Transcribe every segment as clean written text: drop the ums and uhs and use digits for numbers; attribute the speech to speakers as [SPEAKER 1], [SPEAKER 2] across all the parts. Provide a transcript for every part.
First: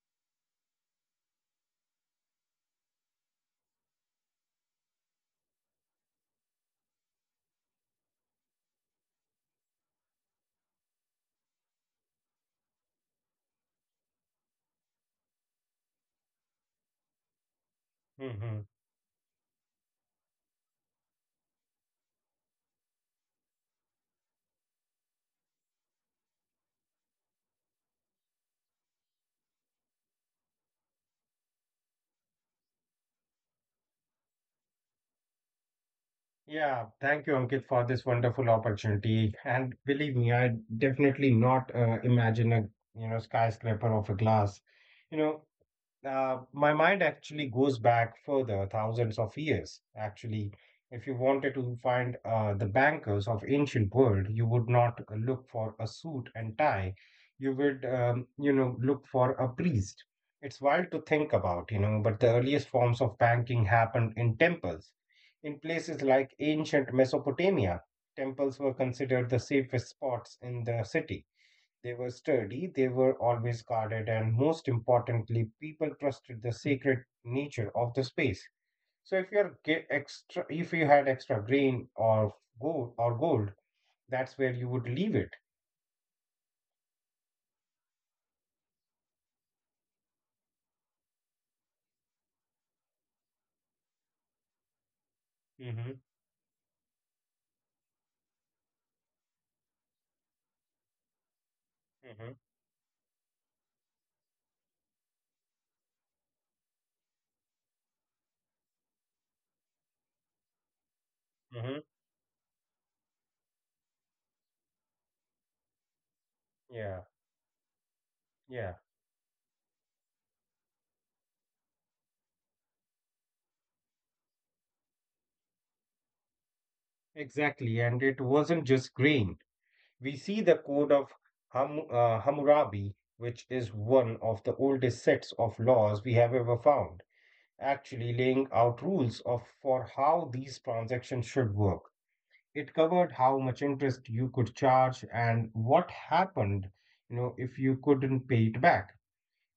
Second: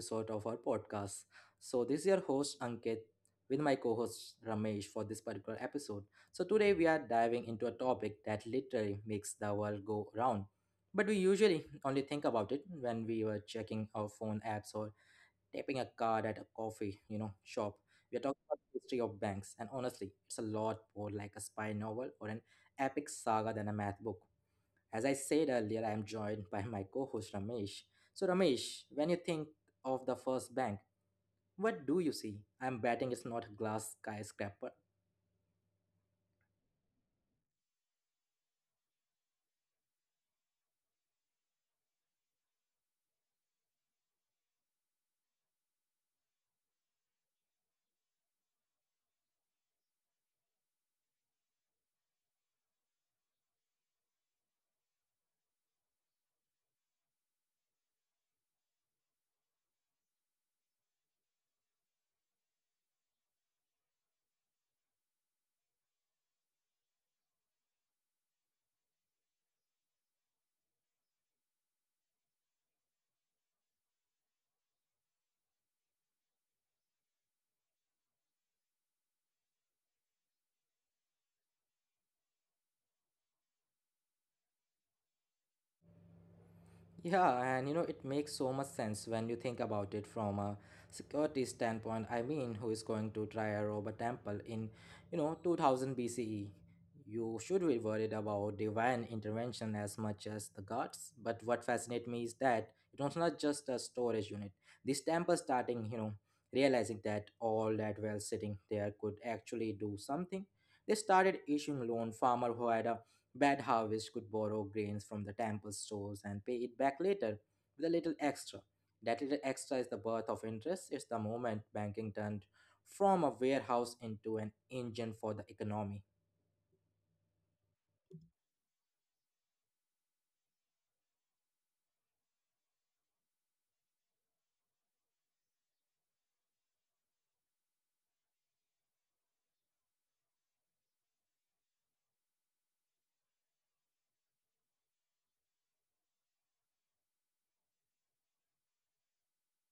[SPEAKER 1] episode of our podcast. So this is your host Ankit with my co-host Ramesh for this particular episode. So today we are diving into a topic that literally makes the world go round. But we usually only think about it when we were checking our phone apps or tapping a card at a coffee, shop. We are talking about
[SPEAKER 2] hmm
[SPEAKER 1] the history of banks and honestly, it's a lot more like a spy novel or an epic saga than a math book. As I said earlier, I am joined by my co host Ramesh. So, Ramesh, when you think of the first bank, what do you see? I'm betting it's not glass skyscraper.
[SPEAKER 2] Yeah, thank you, Ankit, for this wonderful opportunity. And believe me, I definitely not imagine a skyscraper of a glass. You know, my mind actually goes back further, thousands of years. Actually, if you wanted to find the bankers of ancient world, you would not look for a suit and tie. You would, look for a priest. It's wild to think about, you know, but the earliest forms of banking happened in temples. In places like ancient Mesopotamia, temples were considered the safest spots in the city. They were sturdy, they were always guarded, and most importantly, people trusted the sacred nature of the space. So if you're get extra, if you had extra grain or gold, that's where you would leave it.
[SPEAKER 1] Yeah, and you know, it makes so much sense when you think about it from a security standpoint. I mean, who is going to try a rob a temple in, you know,
[SPEAKER 2] Mm-hmm.
[SPEAKER 1] 2000 BCE? You should be worried about divine intervention as much as the gods. But what fascinates me is
[SPEAKER 2] Mm-hmm.
[SPEAKER 1] that it was not just a storage unit. This temple starting, you know, realizing that all that well sitting there could actually do something. They started
[SPEAKER 2] Mm-hmm.
[SPEAKER 1] issuing loan farmer who had a bad harvest could borrow grains from the temple stores and pay it back
[SPEAKER 2] Yeah.
[SPEAKER 1] later with a little extra.
[SPEAKER 2] Yeah.
[SPEAKER 1] That little extra is the birth of interest. It's the moment banking turned from a warehouse into an engine for the economy.
[SPEAKER 2] Exactly. And it wasn't just grain. We see the code of Hammurabi, which is one of the oldest sets of laws we have ever found, actually laying out rules of for how these transactions should work. It covered how much interest you could charge and what happened, you know, if you couldn't pay it back.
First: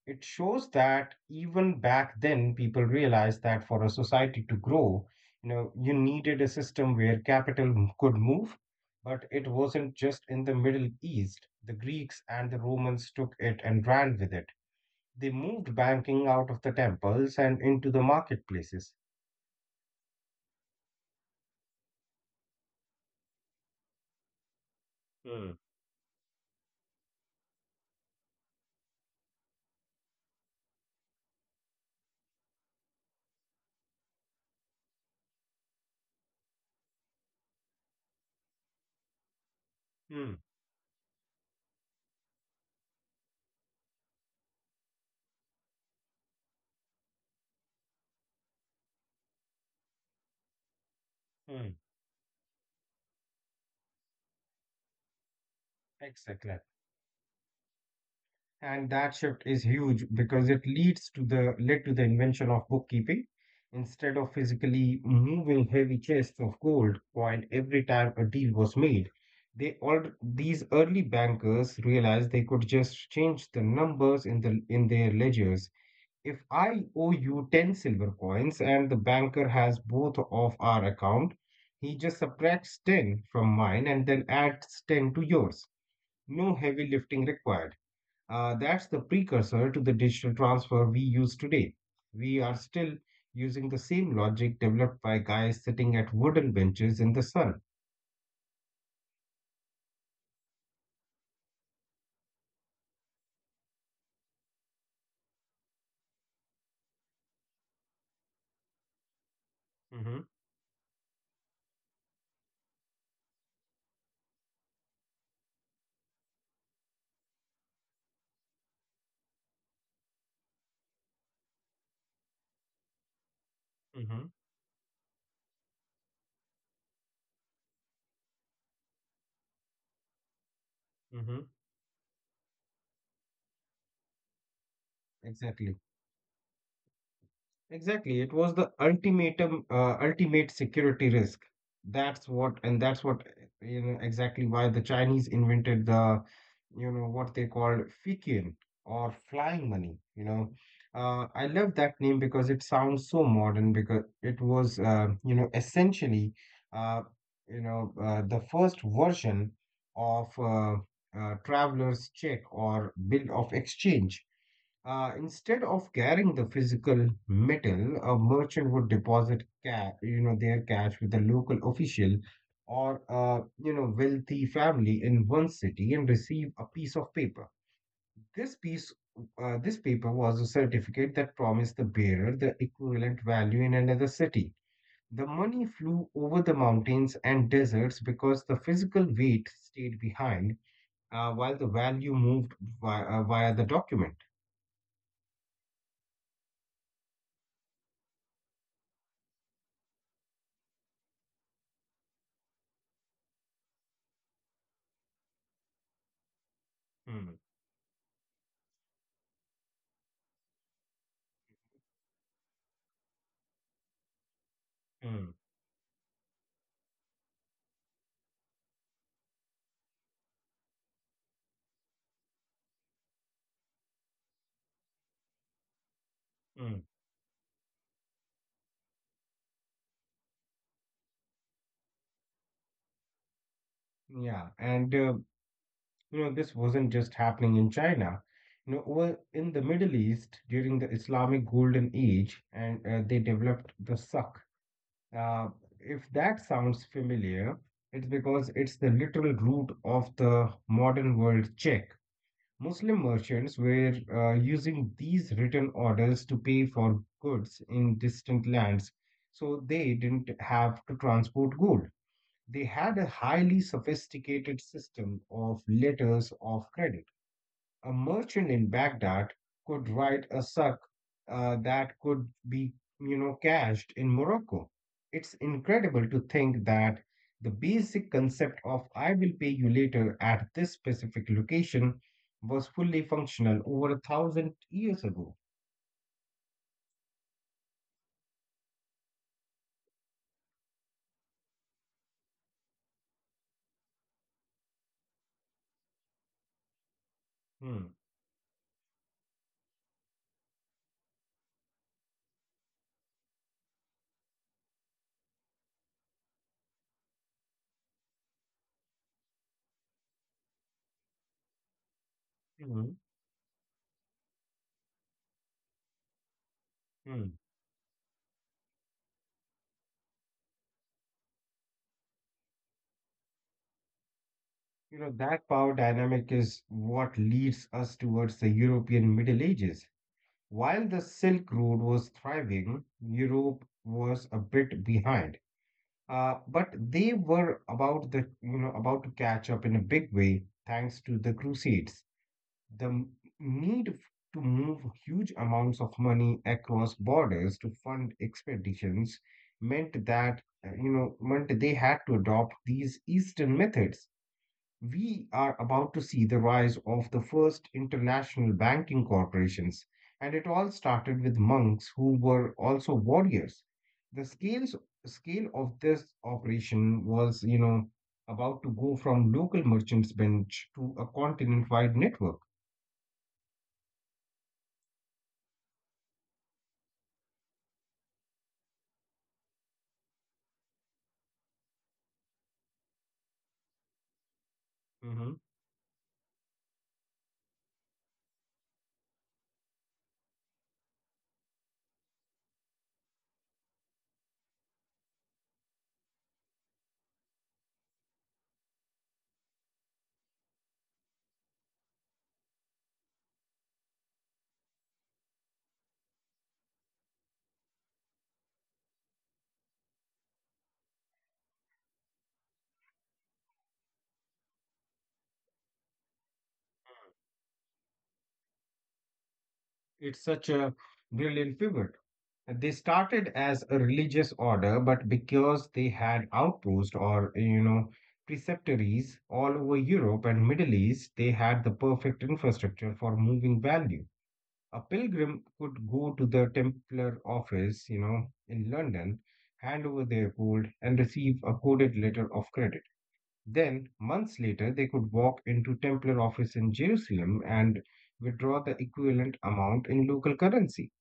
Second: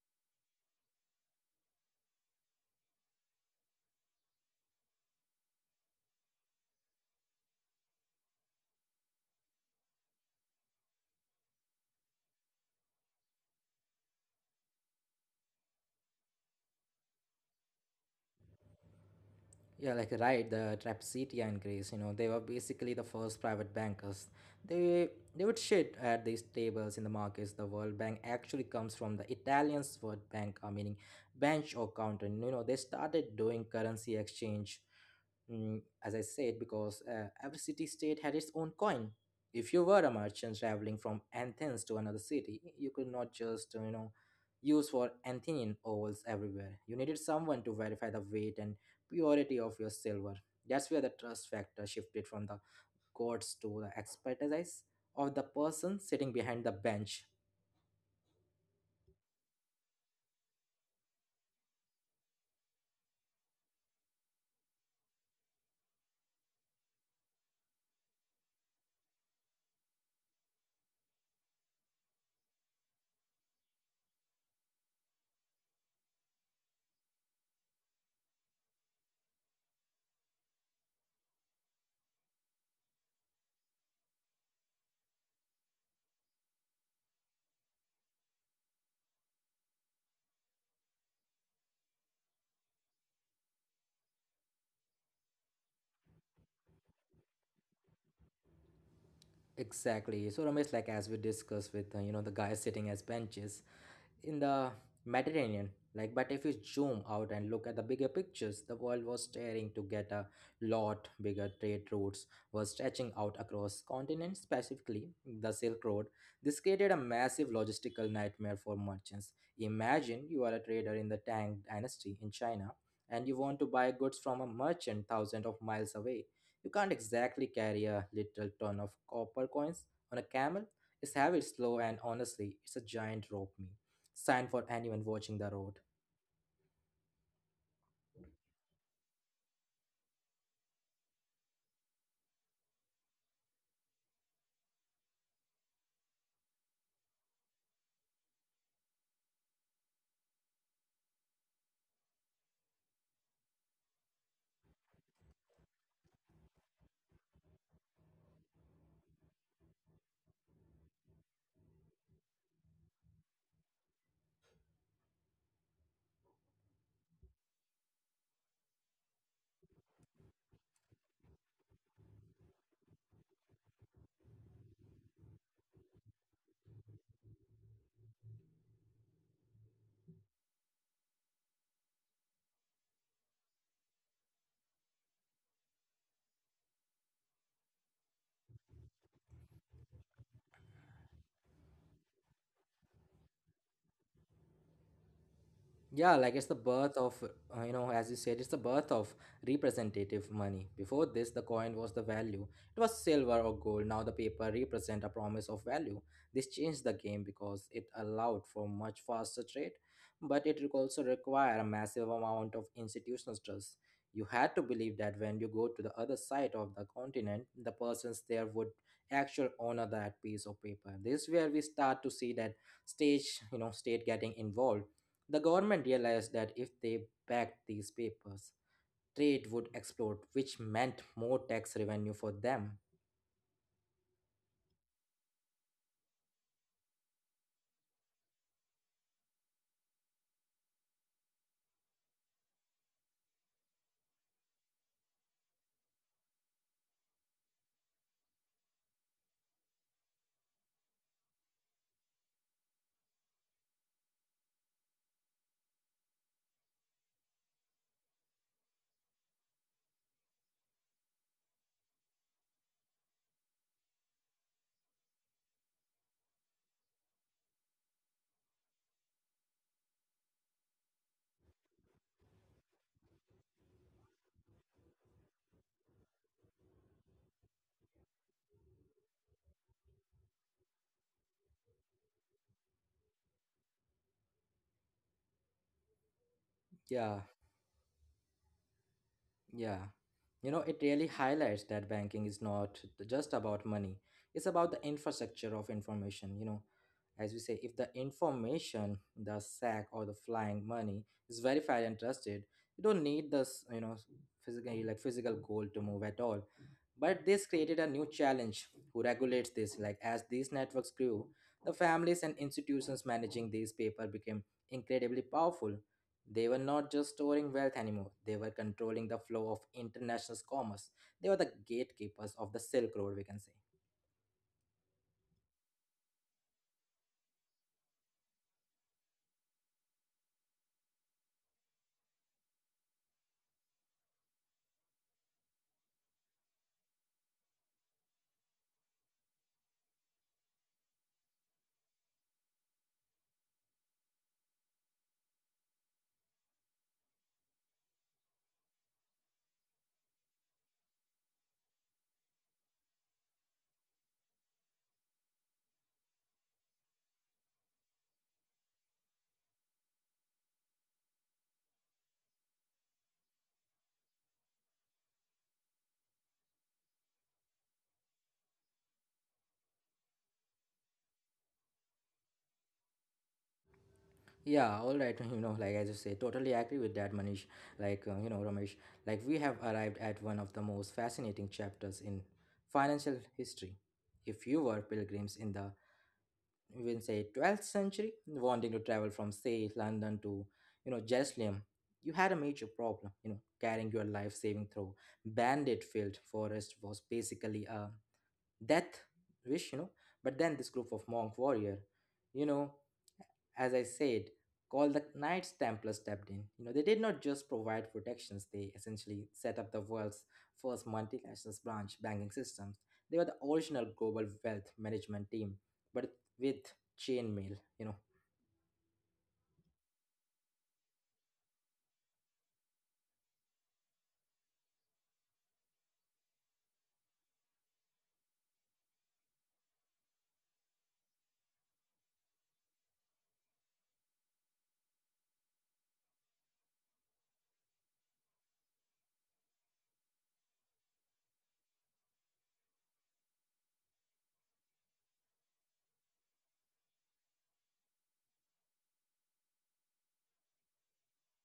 [SPEAKER 2] It shows that even back then people realized that for a society to grow, you know, you needed a system where capital could move, but it wasn't just in the Middle East. The Greeks and the Romans took it and ran with it. They moved banking out of the temples and into the marketplaces.
[SPEAKER 1] Yeah, like right, the Trapezitia and Greece, you know, they were basically the first private bankers. They they
[SPEAKER 2] Mm,
[SPEAKER 1] would shit at these tables in the markets. The World Bank actually comes from the Italian word banca, meaning bench or counter. And, you know, they started doing currency exchange, mm, as I said, because every city state had its own coin. If you were a merchant
[SPEAKER 2] mm,
[SPEAKER 1] traveling from Athens to another city, you could not just, use for Athenian ovals everywhere. You needed someone to verify the weight and purity of your silver. That's where the trust factor
[SPEAKER 2] mm.
[SPEAKER 1] shifted from the courts to the expertise of the person sitting behind the
[SPEAKER 2] Exactly.
[SPEAKER 1] bench.
[SPEAKER 2] And that shift is huge because it leads to the led to the invention of bookkeeping. Instead of physically moving heavy chests of gold coin every time a deal was made, they all these early bankers realized they could just change the numbers in their ledgers. If I owe you 10 silver coins and the banker has both of our account, he just subtracts 10 from mine and then adds 10 to yours. No heavy lifting required. That's the precursor to the digital transfer we use today. We are still using the same logic developed by guys sitting at wooden benches in the sun.
[SPEAKER 1] Exactly. So Ramesh, like as we discussed with you know the guys sitting as benches, in the Mediterranean. Like, but if you zoom out and look at the bigger pictures, the world was staring to get a
[SPEAKER 2] hmm
[SPEAKER 1] lot bigger trade routes were stretching out across continents, specifically the Silk Road. This created a massive logistical nightmare for merchants. Imagine you are a trader in the Tang Dynasty in China and you want to buy goods from a
[SPEAKER 2] hmm
[SPEAKER 1] merchant thousands of miles away. You can't exactly carry a little ton of copper coins on a camel. It's heavy, slow,
[SPEAKER 2] hmm
[SPEAKER 1] and honestly, it's a giant rope sign for anyone watching the road.
[SPEAKER 2] Exactly. Exactly. It was the ultimate security risk. That's what, and that's what, you know, exactly why the Chinese invented the, you know, what they called Fikian or flying money. You know, I love that name because it sounds so modern. Because it was, essentially, uh, the first version of traveler's check or bill of exchange. Instead of carrying the physical metal, a merchant would deposit you know their cash with a local official or a you know wealthy family in one city and receive a piece of paper. This piece, this paper was a certificate that promised the bearer the equivalent value in another city. The money flew over the mountains and deserts because the physical weight stayed behind, while the value moved via the document.
[SPEAKER 1] Yeah, like it's the birth of, you know, as you said, it's the birth of representative money. Before this, the coin was the value. It was silver or gold. Now the paper represent a promise of value. This changed the game because
[SPEAKER 2] Hmm,
[SPEAKER 1] it allowed for much faster trade, but it also require a massive amount of institutional trust. You had to believe that when you go
[SPEAKER 2] hmm.
[SPEAKER 1] to the other side of the continent, the persons there would actually honor that piece of paper. This is where we start to see that stage, you know, state getting involved the government realized that if they
[SPEAKER 2] hmm.
[SPEAKER 1] backed these papers, trade would explode, which meant more tax revenue for them.
[SPEAKER 2] Yeah, and you know, this wasn't just happening in China. You know, over in the Middle East during the Islamic Golden Age, and they developed the suk. Uh, if that sounds familiar, it's because it's the literal root of the modern word check. Muslim merchants were using these written orders to pay for goods in distant lands, so they didn't have to transport gold. They had a highly sophisticated system of letters of credit. A merchant in Baghdad could write a suk that could be, you know, cashed in Morocco. It's incredible to think that the basic concept of I will pay you later at this specific location was fully functional over a thousand years ago.
[SPEAKER 1] Yeah. Yeah. You know, it really highlights that banking is not just about money. It's about the infrastructure of information, you know. As we say, if the
[SPEAKER 2] Hmm.
[SPEAKER 1] information, the sack or the flying money is verified and trusted, you don't need this, you know, physically like physical gold to move at all. But this created a new challenge who regulates this. Like as these networks grew, the families and institutions
[SPEAKER 2] Mhm.
[SPEAKER 1] managing these paper became incredibly powerful. They were not just storing
[SPEAKER 2] Hmm.
[SPEAKER 1] wealth anymore, they were controlling the flow of international commerce. They were the gatekeepers of the Silk Road, we can say.
[SPEAKER 2] You know, that power dynamic is what leads us towards the European Middle Ages. While the Silk Road was thriving, Europe was a bit behind. But they were about the you know about to catch up in a big way thanks to the Crusades. The m- need f- To move huge amounts of money across borders to fund expeditions meant that you know meant they had to adopt these Eastern methods. We are about to see the rise of the first international banking corporations, and it all started with monks who were also warriors. The scale of this operation was, you know, about to go from local merchants' bench to a continent-wide network.
[SPEAKER 1] Yeah, all right, you know, like I just say, totally agree with that, Manish. Like, Ramesh, like we have arrived at one of the most fascinating chapters in financial history. If you were pilgrims in the
[SPEAKER 2] Mhm.
[SPEAKER 1] even say 12th century wanting to travel from say London to you know Jerusalem, you had a major problem, you know, carrying your life saving through bandit filled forest was basically a death wish, you know. But then this group of monk warrior, you know, as I said, called the Knights Templar stepped in. You know, they did not just provide protections, they essentially set up the world's first multinational branch banking systems. They were the original global wealth management team, but with chainmail, you know.
[SPEAKER 2] It's such a brilliant pivot. They started as a religious order, but because they had outposts or, you know, preceptories all over Europe and Middle East, they had the perfect infrastructure for moving value. A pilgrim could go to the Templar office, you know, in London, hand over their gold, and receive a coded letter of credit. Then, months later, they could walk into Templar office in Jerusalem and withdraw the equivalent amount in local currency.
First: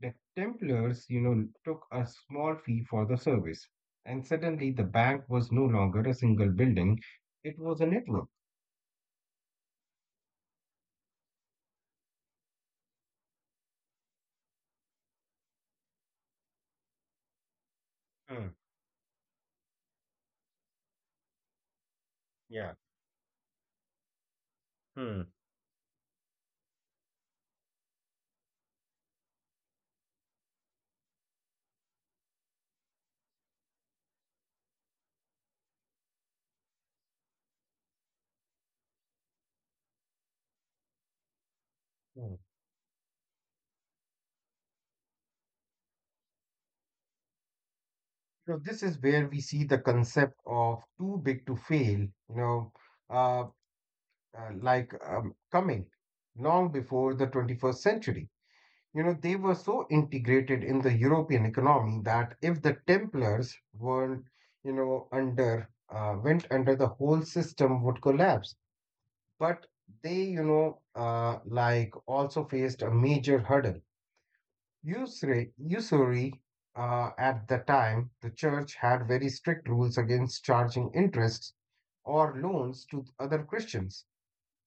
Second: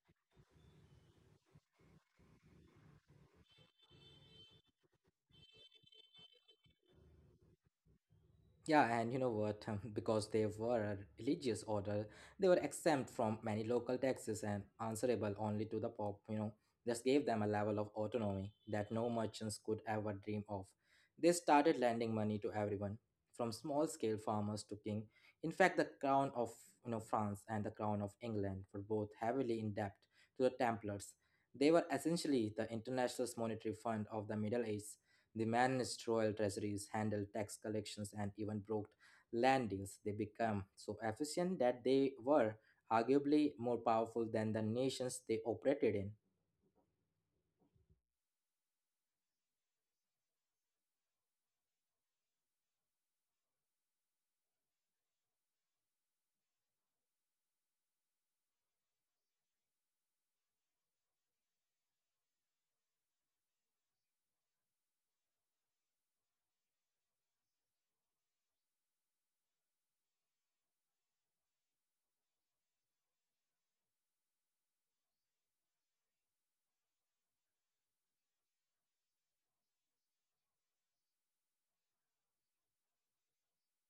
[SPEAKER 2] The Templars, you know, took a small fee for the service, and suddenly the bank was no longer a single building, it was a network.
[SPEAKER 1] Yeah, and you know what? Because they were a religious order, they were exempt from many local taxes and answerable only to the Pope, you know. This gave them a level of
[SPEAKER 2] Hmm.
[SPEAKER 1] autonomy that no merchants could ever dream of. They started lending money to
[SPEAKER 2] Yeah.
[SPEAKER 1] everyone, from small-scale farmers to king.
[SPEAKER 2] Hmm.
[SPEAKER 1] In fact, the crown of you know France and the crown of England were both heavily in debt to the Templars. They were essentially the international monetary fund of the Middle Ages. They managed royal treasuries, handled tax collections, and even brokered land deals. They became so efficient
[SPEAKER 2] Hmm.
[SPEAKER 1] that they were arguably more powerful than the nations they operated in.
[SPEAKER 2] You know, this is where we see the concept of too big to fail, uh, coming long before the 21st century. You know, they were so integrated in the European economy that if the Templars weren't, went under, the whole system would collapse. But they, you know, also faced a major hurdle. Usury, at the time, the church had very strict rules against charging interests or loans to other Christians.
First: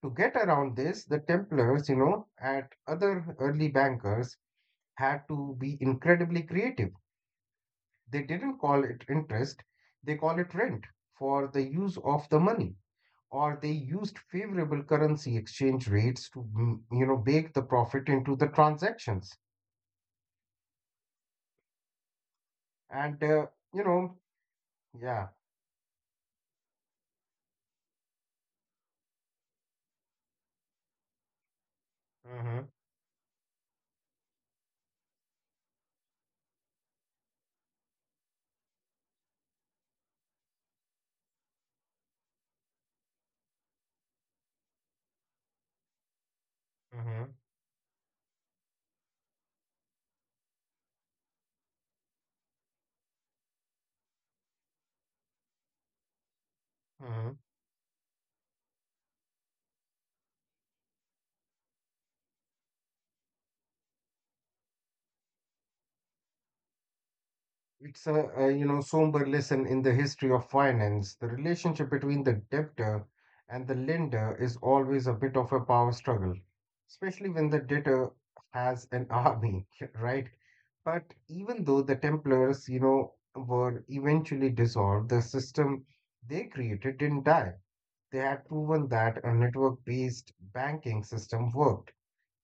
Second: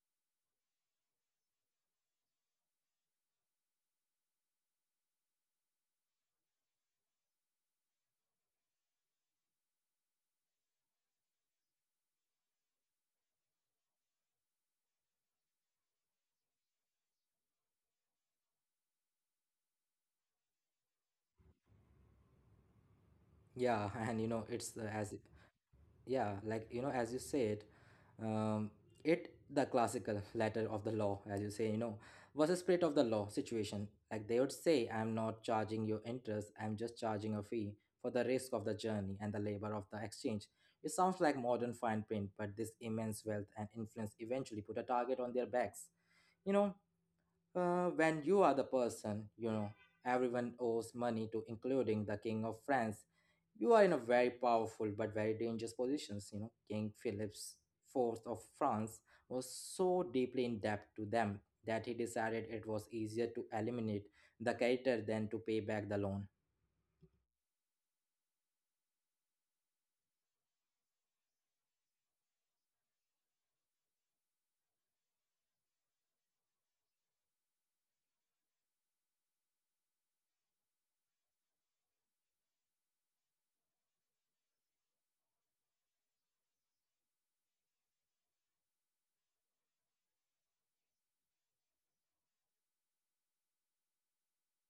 [SPEAKER 2] To get around this, the Templars, you know, and other early bankers had to be incredibly creative. They didn't call it interest, they call it rent for the use of the money, or they used favorable currency exchange rates to you know bake the profit into the transactions
[SPEAKER 1] Yeah, and you know, it's as
[SPEAKER 2] and you
[SPEAKER 1] yeah
[SPEAKER 2] know
[SPEAKER 1] like you know as you
[SPEAKER 2] yeah
[SPEAKER 1] said, um it the classical letter of the law as you say, you know, was a spirit of the law situation, like they would say
[SPEAKER 2] hmm
[SPEAKER 1] I'm not charging your interest, I'm just charging a fee for the risk of the journey and the labor of the exchange. It sounds like modern fine print, but this immense wealth and influence eventually put a target on their backs, you know. When you are the person, you
[SPEAKER 2] hmm
[SPEAKER 1] know, everyone owes money to, including the King of France. You are in a very powerful but very dangerous positions. You know, King Philip's fourth of France was
[SPEAKER 2] hmm
[SPEAKER 1] so deeply in debt to them that he decided it was easier to eliminate the creditor than to pay back the loan.
[SPEAKER 2] It's a you know somber lesson in the history of finance. The relationship between the debtor and the lender is always a bit of a power struggle, especially when the debtor has an army, right? But even though the Templars, you know, were eventually dissolved, the system they created didn't die. They had proven that a network-based banking system worked.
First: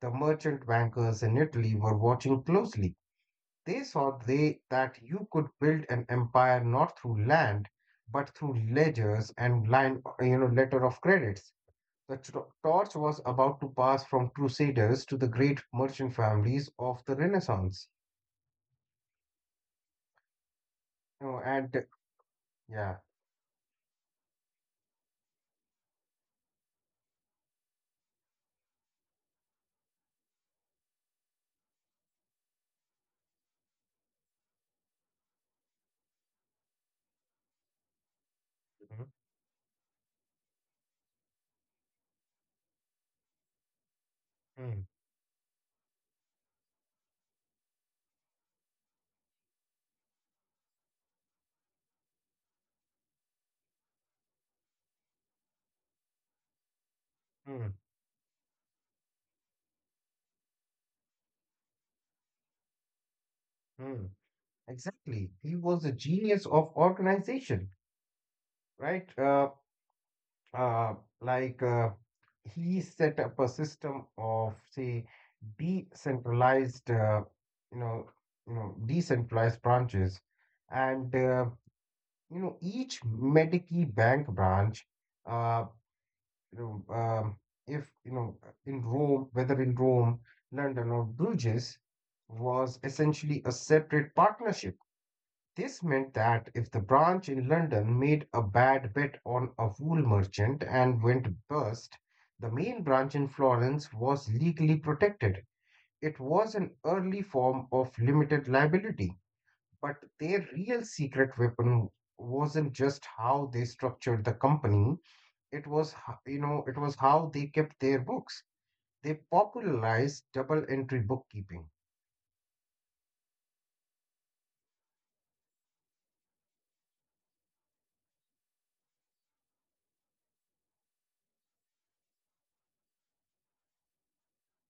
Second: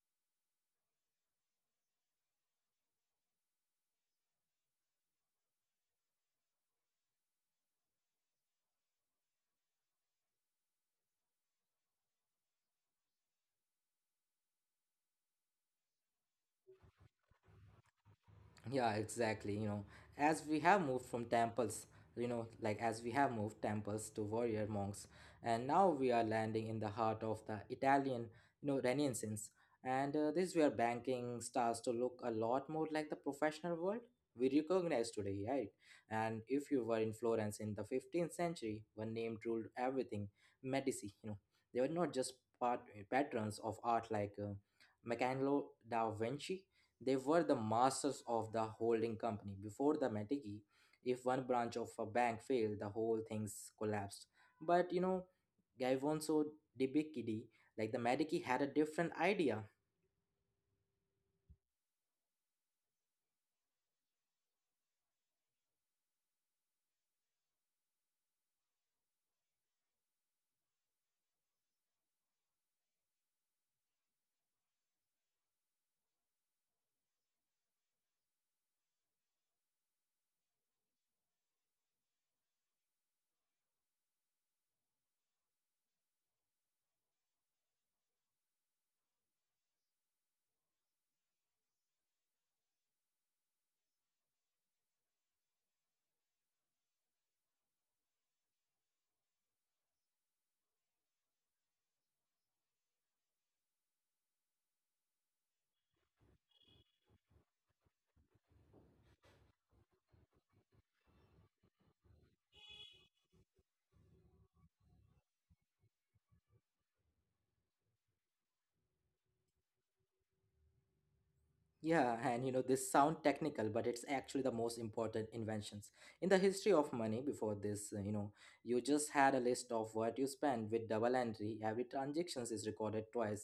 [SPEAKER 2] The merchant bankers in Italy were watching closely. They saw they, that you could build an empire not through land, but through ledgers and you know, letter of credits. The torch was about to pass from crusaders to the great merchant families of the Renaissance.
[SPEAKER 1] Yeah, exactly. You know, as we
[SPEAKER 2] You know,
[SPEAKER 1] have moved
[SPEAKER 2] and
[SPEAKER 1] from temples,
[SPEAKER 2] yeah,
[SPEAKER 1] you know, like as we have moved temples to warrior monks, and now we are landing in the heart of the Italian, you know, Renaissance. And this where banking starts to look a lot more like the professional world we recognize today, right? And if you were in Florence
[SPEAKER 2] Mhm.
[SPEAKER 1] in the 15th century, one name ruled everything, Medici. You know, they were not just part
[SPEAKER 2] Mm,
[SPEAKER 1] patrons of art like Michelangelo da Vinci, they were the masters of the holding company. Before the Mettiki, if one branch of a bank failed, the whole things collapsed. But you know,
[SPEAKER 2] mm,
[SPEAKER 1] Gavonso Dibikidi, like the Mettiki, had a different idea.
[SPEAKER 2] mm. Exactly. He was a genius of organization, right? Uh, like uh, he set up a system of say decentralized you know decentralized branches and you know each Medici bank branch uh, you know if you know in Rome whether in Rome London or Bruges was essentially a separate partnership. This meant that if the branch in London made a bad bet on a wool merchant and went bust, the main branch in Florence was legally protected. It was an early form of limited liability, but their real secret weapon wasn't just how they structured the company, it was you know, it was how they kept their books. They popularized double entry bookkeeping.
[SPEAKER 1] Yeah, and you know, this sound technical, but it's actually the most important inventions in the history of money. Before this, you know, you just had a list of what you spend with double entry. Every transactions is recorded twice,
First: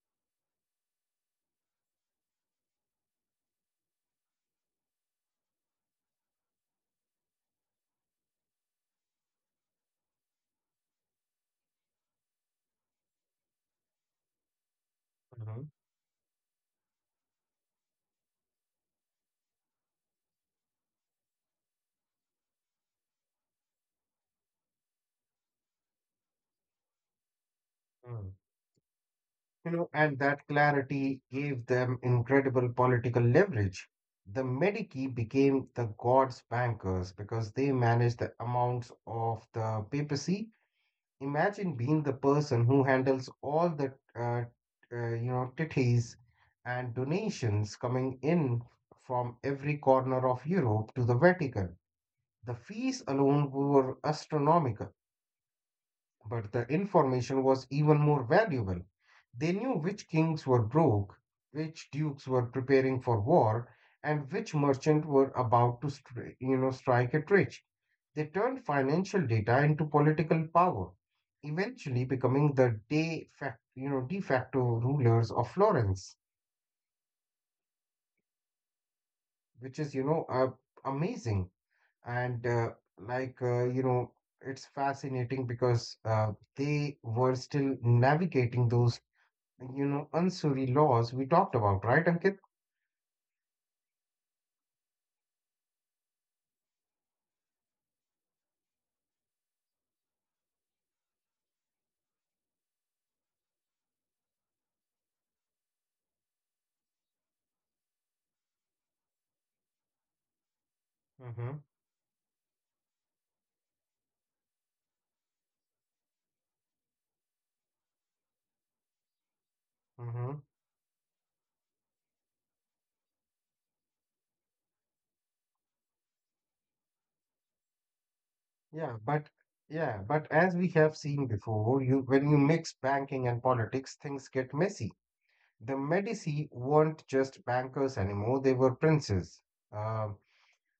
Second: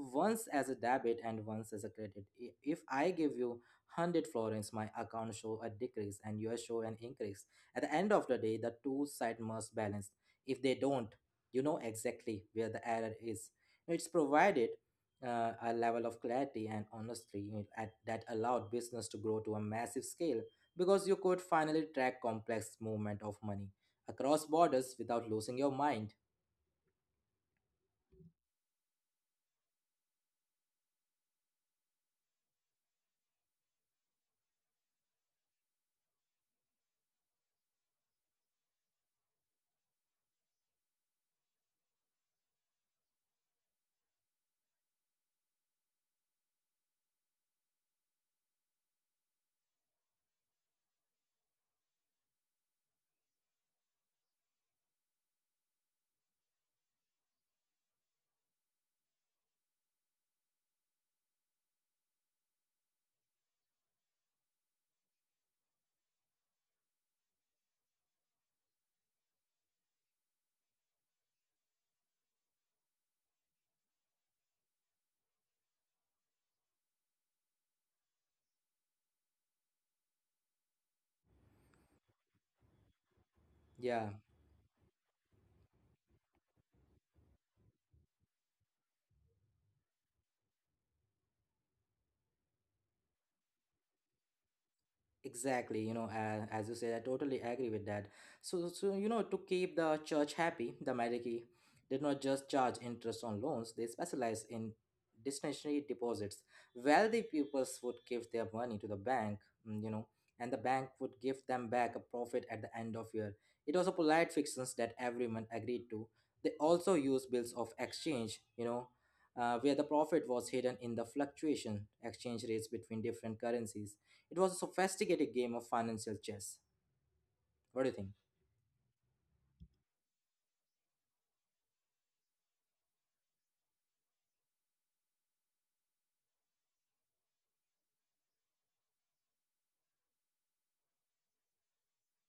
[SPEAKER 1] once as a debit and once as a credit. If I give you 100 florins, my account show a decrease and yours show an increase. At the end of the day, the two side must balance. If they don't, you know exactly where the error is. It's provided a
[SPEAKER 2] Mhm.
[SPEAKER 1] level of clarity and honesty at, that allowed business to grow to a massive scale because you could finally track complex movement of money across borders without losing your mind.
[SPEAKER 2] Mm. You know, and that clarity gave them incredible political leverage. The Medici became the gods' bankers because they managed the amounts of the papacy. Imagine being the person who handles all the, uh, you know, tithes and donations coming in from every corner of Europe to the Vatican. The fees alone were astronomical, but the information was even more valuable. They knew which kings were broke, which dukes were preparing for war, and which merchants were about to you know, strike it rich. They turned financial data into political power, eventually becoming the de facto, you know, de facto rulers of Florence, which is, amazing.
[SPEAKER 1] Yeah.
[SPEAKER 2] And like You know, it's fascinating because they were still navigating those you know unsuri laws we talked about right ankit.
[SPEAKER 1] Exactly, you know, as you said, I totally agree with that. So, you know, to keep the church happy, the Medici did not just charge interest on loans; they specialized in discretionary deposits. Wealthy pupils would give their money to the bank, mm, you know, and the bank would give them back a profit at the end of year.
[SPEAKER 2] mm-hmm,
[SPEAKER 1] It was a polite fixation that everyone agreed to. They also used bills of exchange, you know, where the profit was hidden in the fluctuation
[SPEAKER 2] mm-hmm.
[SPEAKER 1] exchange rates between different currencies. It was a sophisticated game of financial chess. What do you think?
[SPEAKER 2] yeah but yeah, but as we have seen before you when you mix banking and politics things get messy. The medici weren't just bankers anymore, they were princes. uh,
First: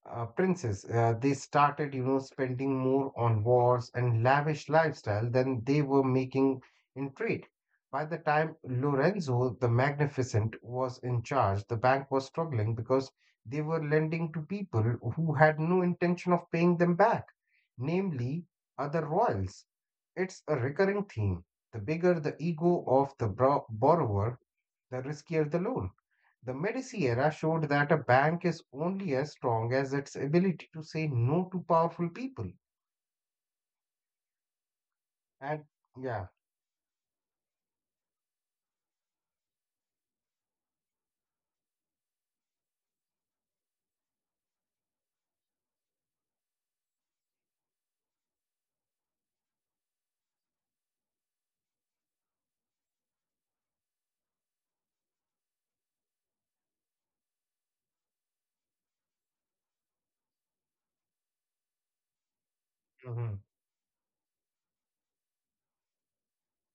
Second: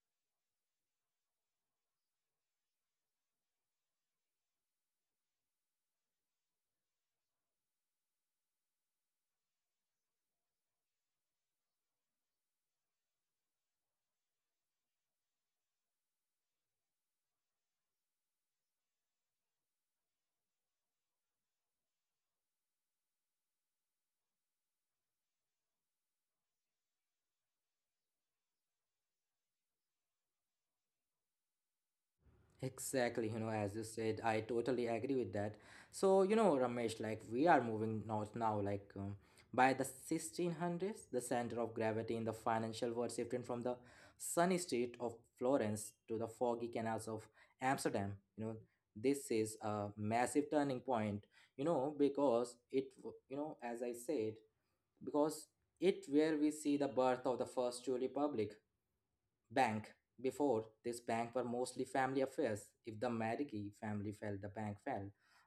[SPEAKER 2] they started, you know, spending more on wars and lavish lifestyle than they were making in trade. By the time Lorenzo the Magnificent was in charge, the bank was struggling because they were lending to people who had no intention of paying them back, namely other royals. It's a recurring theme. The bigger the ego of the borrower, the riskier the loan. The Medici era showed that a bank is only as strong as its ability to say no to powerful people.
[SPEAKER 1] Exactly, you know, as you said, I totally
[SPEAKER 2] And
[SPEAKER 1] agree with
[SPEAKER 2] yeah,
[SPEAKER 1] that. So, you know, Ramesh, like we are moving north now, like by the 1600s, the center of gravity in the financial world shifted from the sunny street of Florence to the foggy canals of Amsterdam. You know, this is a massive turning point, you know, because you know, as I said, because it where we see the birth of the first true republic bank. Before this bank were mostly
[SPEAKER 2] mhm,
[SPEAKER 1] family affairs. If the Marigny family fell, the bank fell.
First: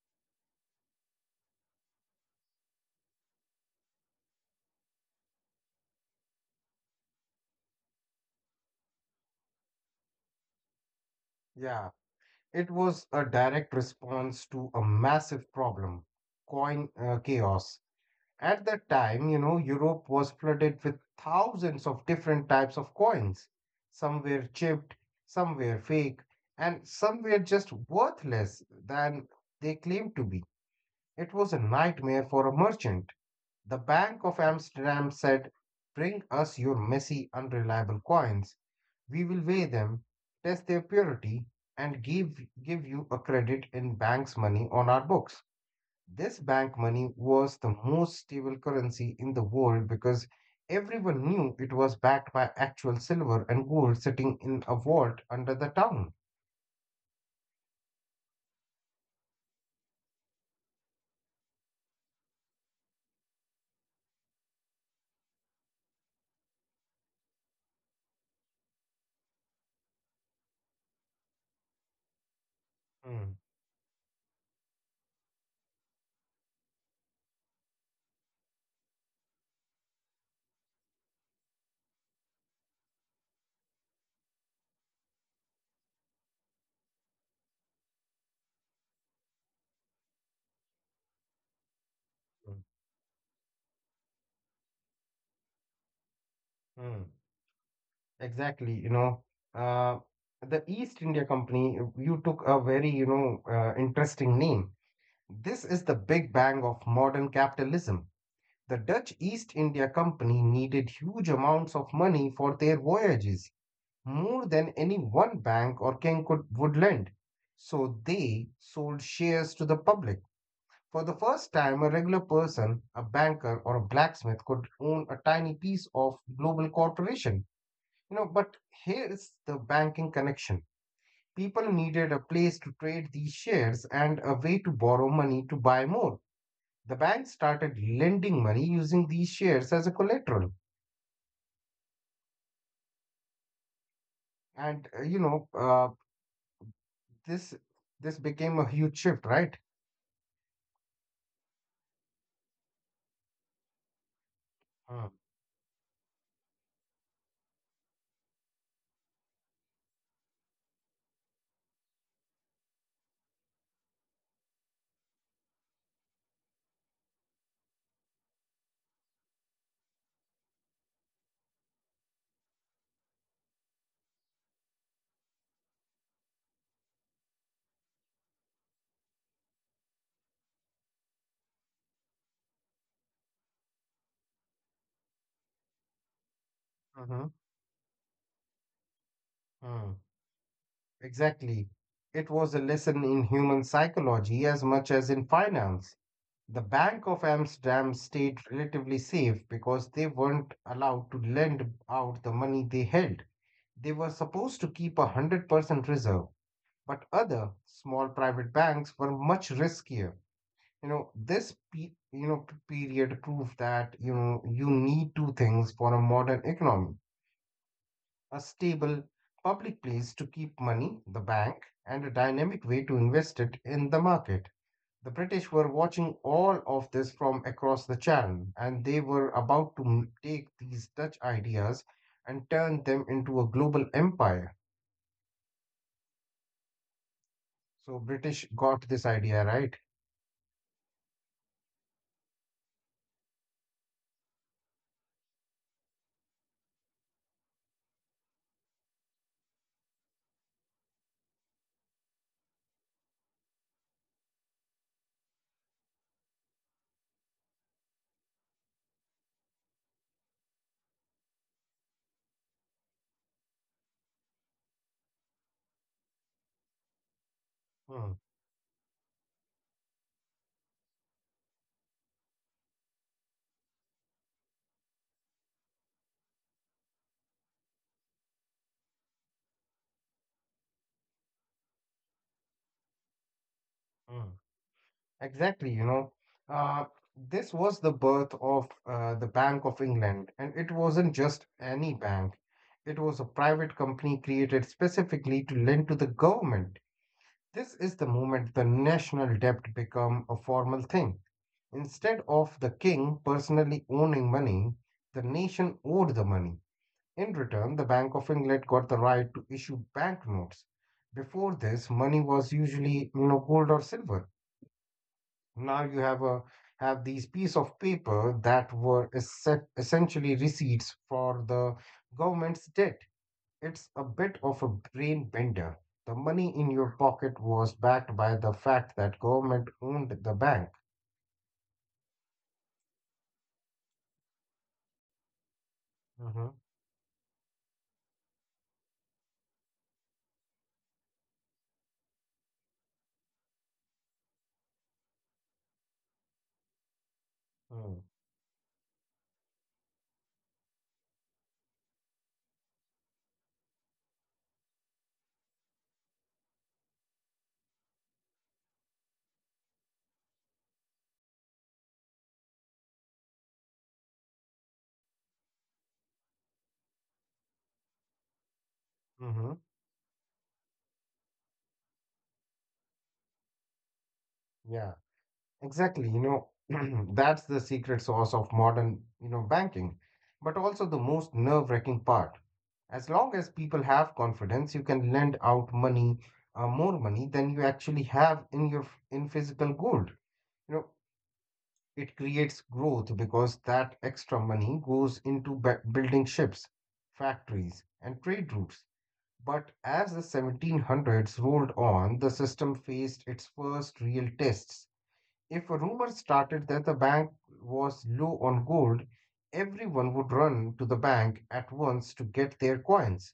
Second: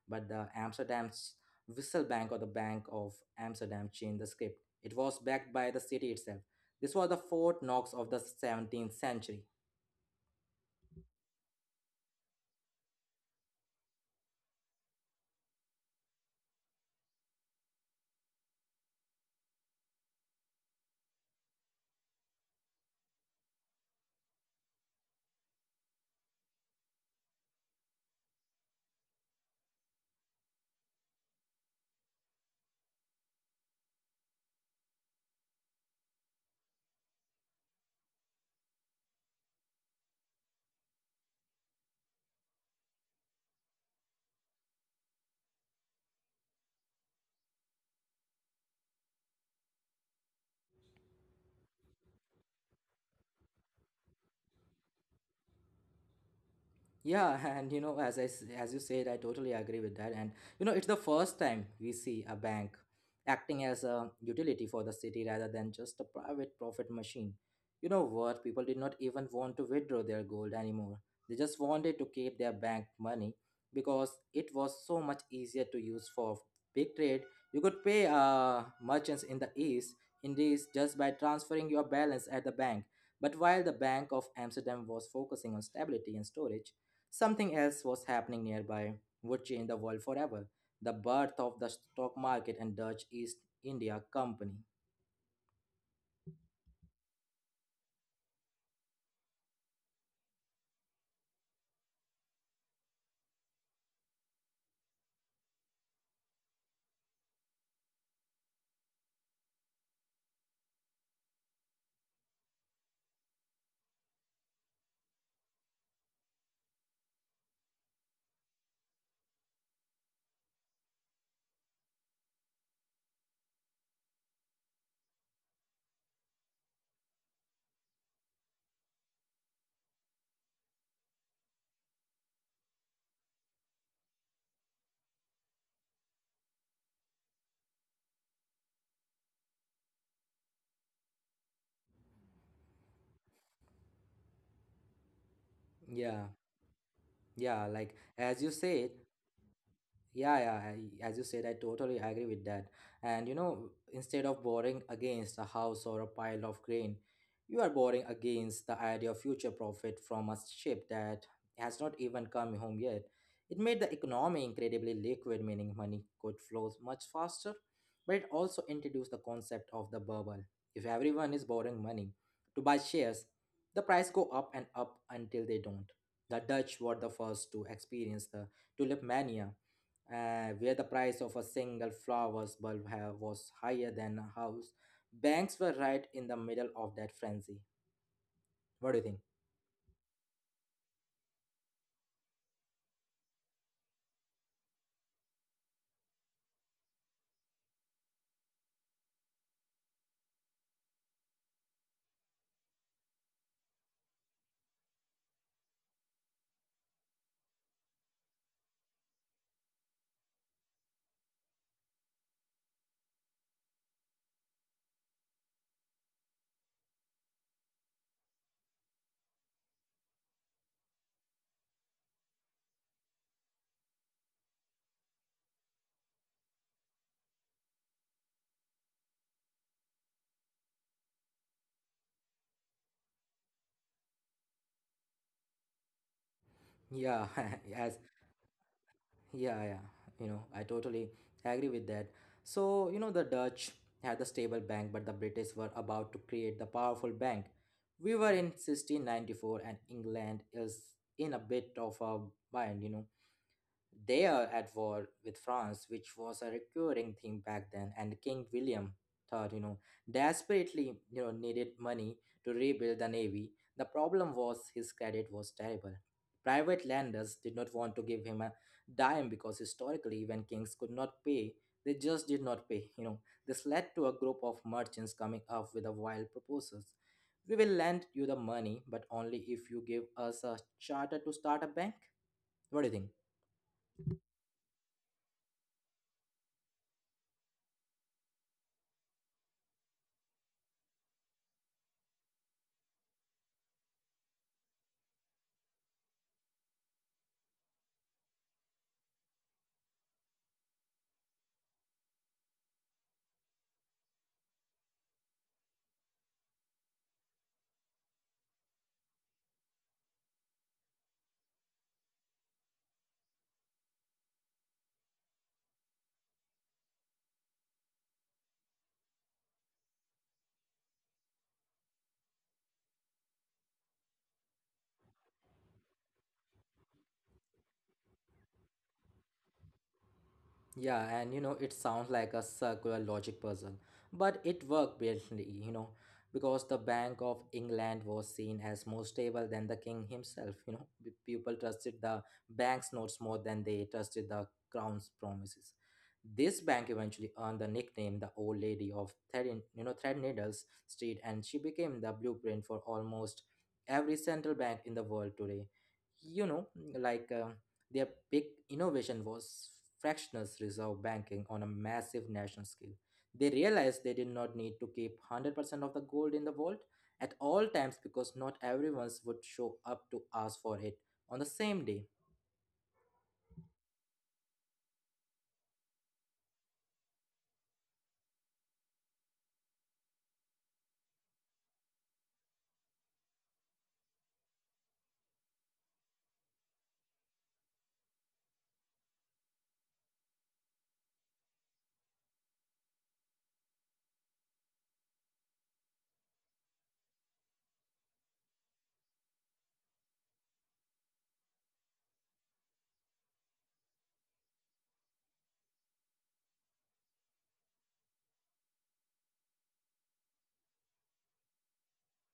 [SPEAKER 1] But the Amsterdam's Whistle Bank or the Bank of Amsterdam changed the script. It was backed by the city itself. This was the Fort Knox of the 17th century.
[SPEAKER 2] yeah, it was a direct response to a massive problem, coin chaos. At that time, you know, Europe was flooded with thousands of different types of coins. Some were chipped, some were fake, and some were just worthless than they claimed to be. It was a nightmare for a merchant. The Bank of Amsterdam said, "Bring us your messy, unreliable coins. We will weigh them, test their purity, and give you a credit in bank's money on our books." This bank money was the most stable currency in the world because everyone knew it was backed by actual silver and gold sitting in a vault under the town.
[SPEAKER 1] Yeah, and you know, as as you said, I totally agree with that. And you know, it's the first time we see a bank acting as a utility for the city rather than just a private profit machine. You know what? People did not even want to withdraw their gold anymore. They just wanted to keep
[SPEAKER 2] Hmm,
[SPEAKER 1] their bank money because it was so much easier to use for big trade. You could pay merchants in the east in this just by transferring your balance at the bank. But while the Bank of Amsterdam was focusing on stability and storage, something else was happening nearby would change the world forever, the birth of the
[SPEAKER 2] hmm,
[SPEAKER 1] stock market and Dutch East India Company.
[SPEAKER 2] hmm. Exactly, you know, uh, the East India Company, you took a very, you know, interesting name. This is the Big Bang of modern capitalism. The Dutch East India Company needed huge amounts of money for their voyages, more than any one bank or king could would lend. So they sold shares to the public. For the first time, a regular person, a banker or a blacksmith, could own a tiny piece of global corporation, you know. But here is the banking connection. People needed a place to trade these shares and a way to borrow money to buy more. The bank started lending money using these shares as a collateral. And you know,
[SPEAKER 1] Yeah,
[SPEAKER 2] this This
[SPEAKER 1] yeah,
[SPEAKER 2] became a
[SPEAKER 1] like
[SPEAKER 2] huge shift,
[SPEAKER 1] as you
[SPEAKER 2] right?
[SPEAKER 1] said, yeah, as you said, I totally agree with that. And you know,
[SPEAKER 2] Mm,
[SPEAKER 1] instead of borrowing against a house or a pile of grain, you are borrowing against the idea of future profit from a ship that has not even come home yet. It made the economy incredibly liquid, meaning money could flow much faster, but it also introduced the concept of the bubble. If everyone is borrowing money to buy shares, the price go up and up until they don't. The Dutch were the first to experience the tulip mania, where the price of a single was higher than a house, banks were right in
[SPEAKER 2] mhm,
[SPEAKER 1] the middle of that frenzy. What do
[SPEAKER 2] mm.
[SPEAKER 1] you think?
[SPEAKER 2] Exactly. It was a lesson in human psychology as much as in finance. The Bank of Amsterdam stayed relatively safe because they weren't allowed to lend out the money they held. They were supposed to keep a 100% reserve, but other small private banks were much riskier. You know, this pe- you know p- period proved that, you know, you need two things for a modern economy: a stable public place to keep money, the bank, and a dynamic way to invest it in the market. The British were watching all of this from across the channel, and they were about to take these Dutch ideas and turn them into a global empire. So
[SPEAKER 1] Yeah,
[SPEAKER 2] British got this
[SPEAKER 1] yes,
[SPEAKER 2] idea, right?
[SPEAKER 1] yeah, yeah. You know, I totally agree with that. So, you know, the Dutch had the stable bank, but the British were about to create the powerful bank. We were in 1694, and England is in a bit of a bind, you know. They are at war with France, which was a recurring theme back then, and King William thought, you know, desperately, you know, needed money to rebuild the navy. The problem was his credit was terrible. Private
[SPEAKER 2] Hmm,
[SPEAKER 1] lenders did not want to give him a dime because historically, when kings could not pay, they just did not pay. You know, this led to a group of merchants coming up with a wild proposals. "We will lend you the money, but only if you give us a charter to start a bank." What do you think?
[SPEAKER 2] hmm. Exactly, you know. Uh, this was the birth of the Bank of England, and it wasn't just any bank. It was a private company created specifically to lend to the government. This is the moment the national debt became a formal thing. Instead of the king personally owning money, the nation owed the money. In return, the Bank of England got the right to issue banknotes. Before this, money was usually, you know, gold or silver. Now you have a have these piece of paper that were essentially receipts for the government's debt. It's a bit of a brain bender. The money in your pocket was backed by the fact that government owned the bank.
[SPEAKER 1] Yeah, and you know, it sounds like a circular logic puzzle, but it worked brilliantly,
[SPEAKER 2] Mm-hmm.
[SPEAKER 1] you know, because the Bank of England was seen as more stable than the king himself. You know, people trusted the bank's notes more than they trusted the crown's promises. This bank eventually earned the nickname the Old Lady of Thread, you know, Thread Street, and she became the blueprint for almost every central bank in the world today. You know, like. Their big innovation was fractional reserve banking on a massive national scale. They realized they did not need to keep 100% of the gold in the vault at all times because not
[SPEAKER 2] Mm-hmm.
[SPEAKER 1] everyone would show up to ask for it on the same day.
[SPEAKER 2] Yeah. Exactly, you know, that's the secret sauce of modern, you know, banking, but also the most nerve-wracking part. As long as people have confidence, you can lend out money, more money than you actually have in your in physical gold. You know, it creates growth because that extra money goes into building ships, factories, and trade routes. But as the 1700s rolled on, the system faced its first real tests. If a rumor started that the bank was low on gold, everyone would run to the bank at once to get their coins.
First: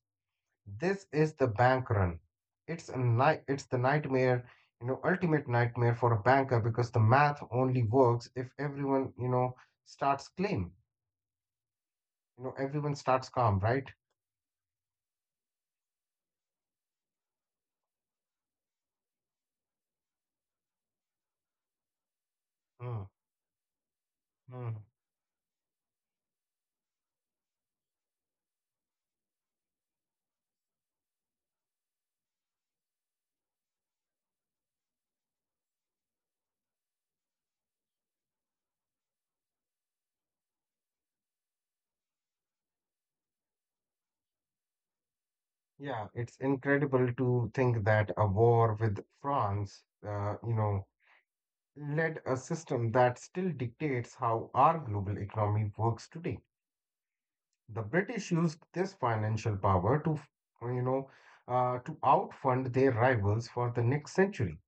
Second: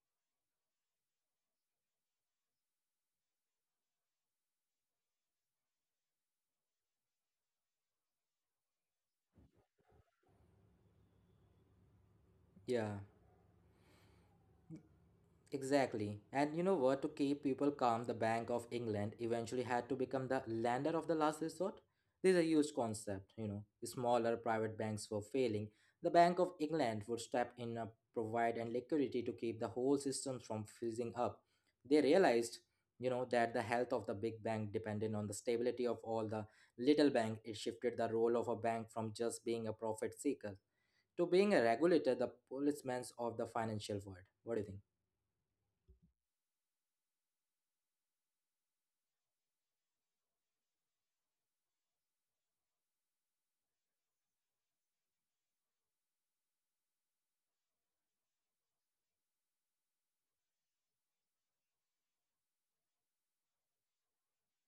[SPEAKER 2] This is the bank run. It's a night. It's the nightmare, you know, ultimate nightmare for a banker because the math only works if everyone, you know, starts claim. You know,
[SPEAKER 1] Yeah.
[SPEAKER 2] everyone starts calm, right?
[SPEAKER 1] Exactly. And you know what? To keep people calm, the Bank of England eventually had to become the lender of the last resort. This is a huge
[SPEAKER 2] Mm,
[SPEAKER 1] concept, you know. Smaller private
[SPEAKER 2] mm.
[SPEAKER 1] banks were failing. The Bank of England would step in, provide and liquidity to keep the whole system from freezing up. They realized, you know, that the health of the big bank depended on the stability of all the little bank. It shifted the role of a bank from just being a profit seeker to being a regulator, the policeman of the financial world. What do you think?
[SPEAKER 2] Yeah, it's incredible to think that a war with France, you know, led a system that still dictates how our global economy works today. The British used this financial power to, you know, to outfund their rivals for the next century.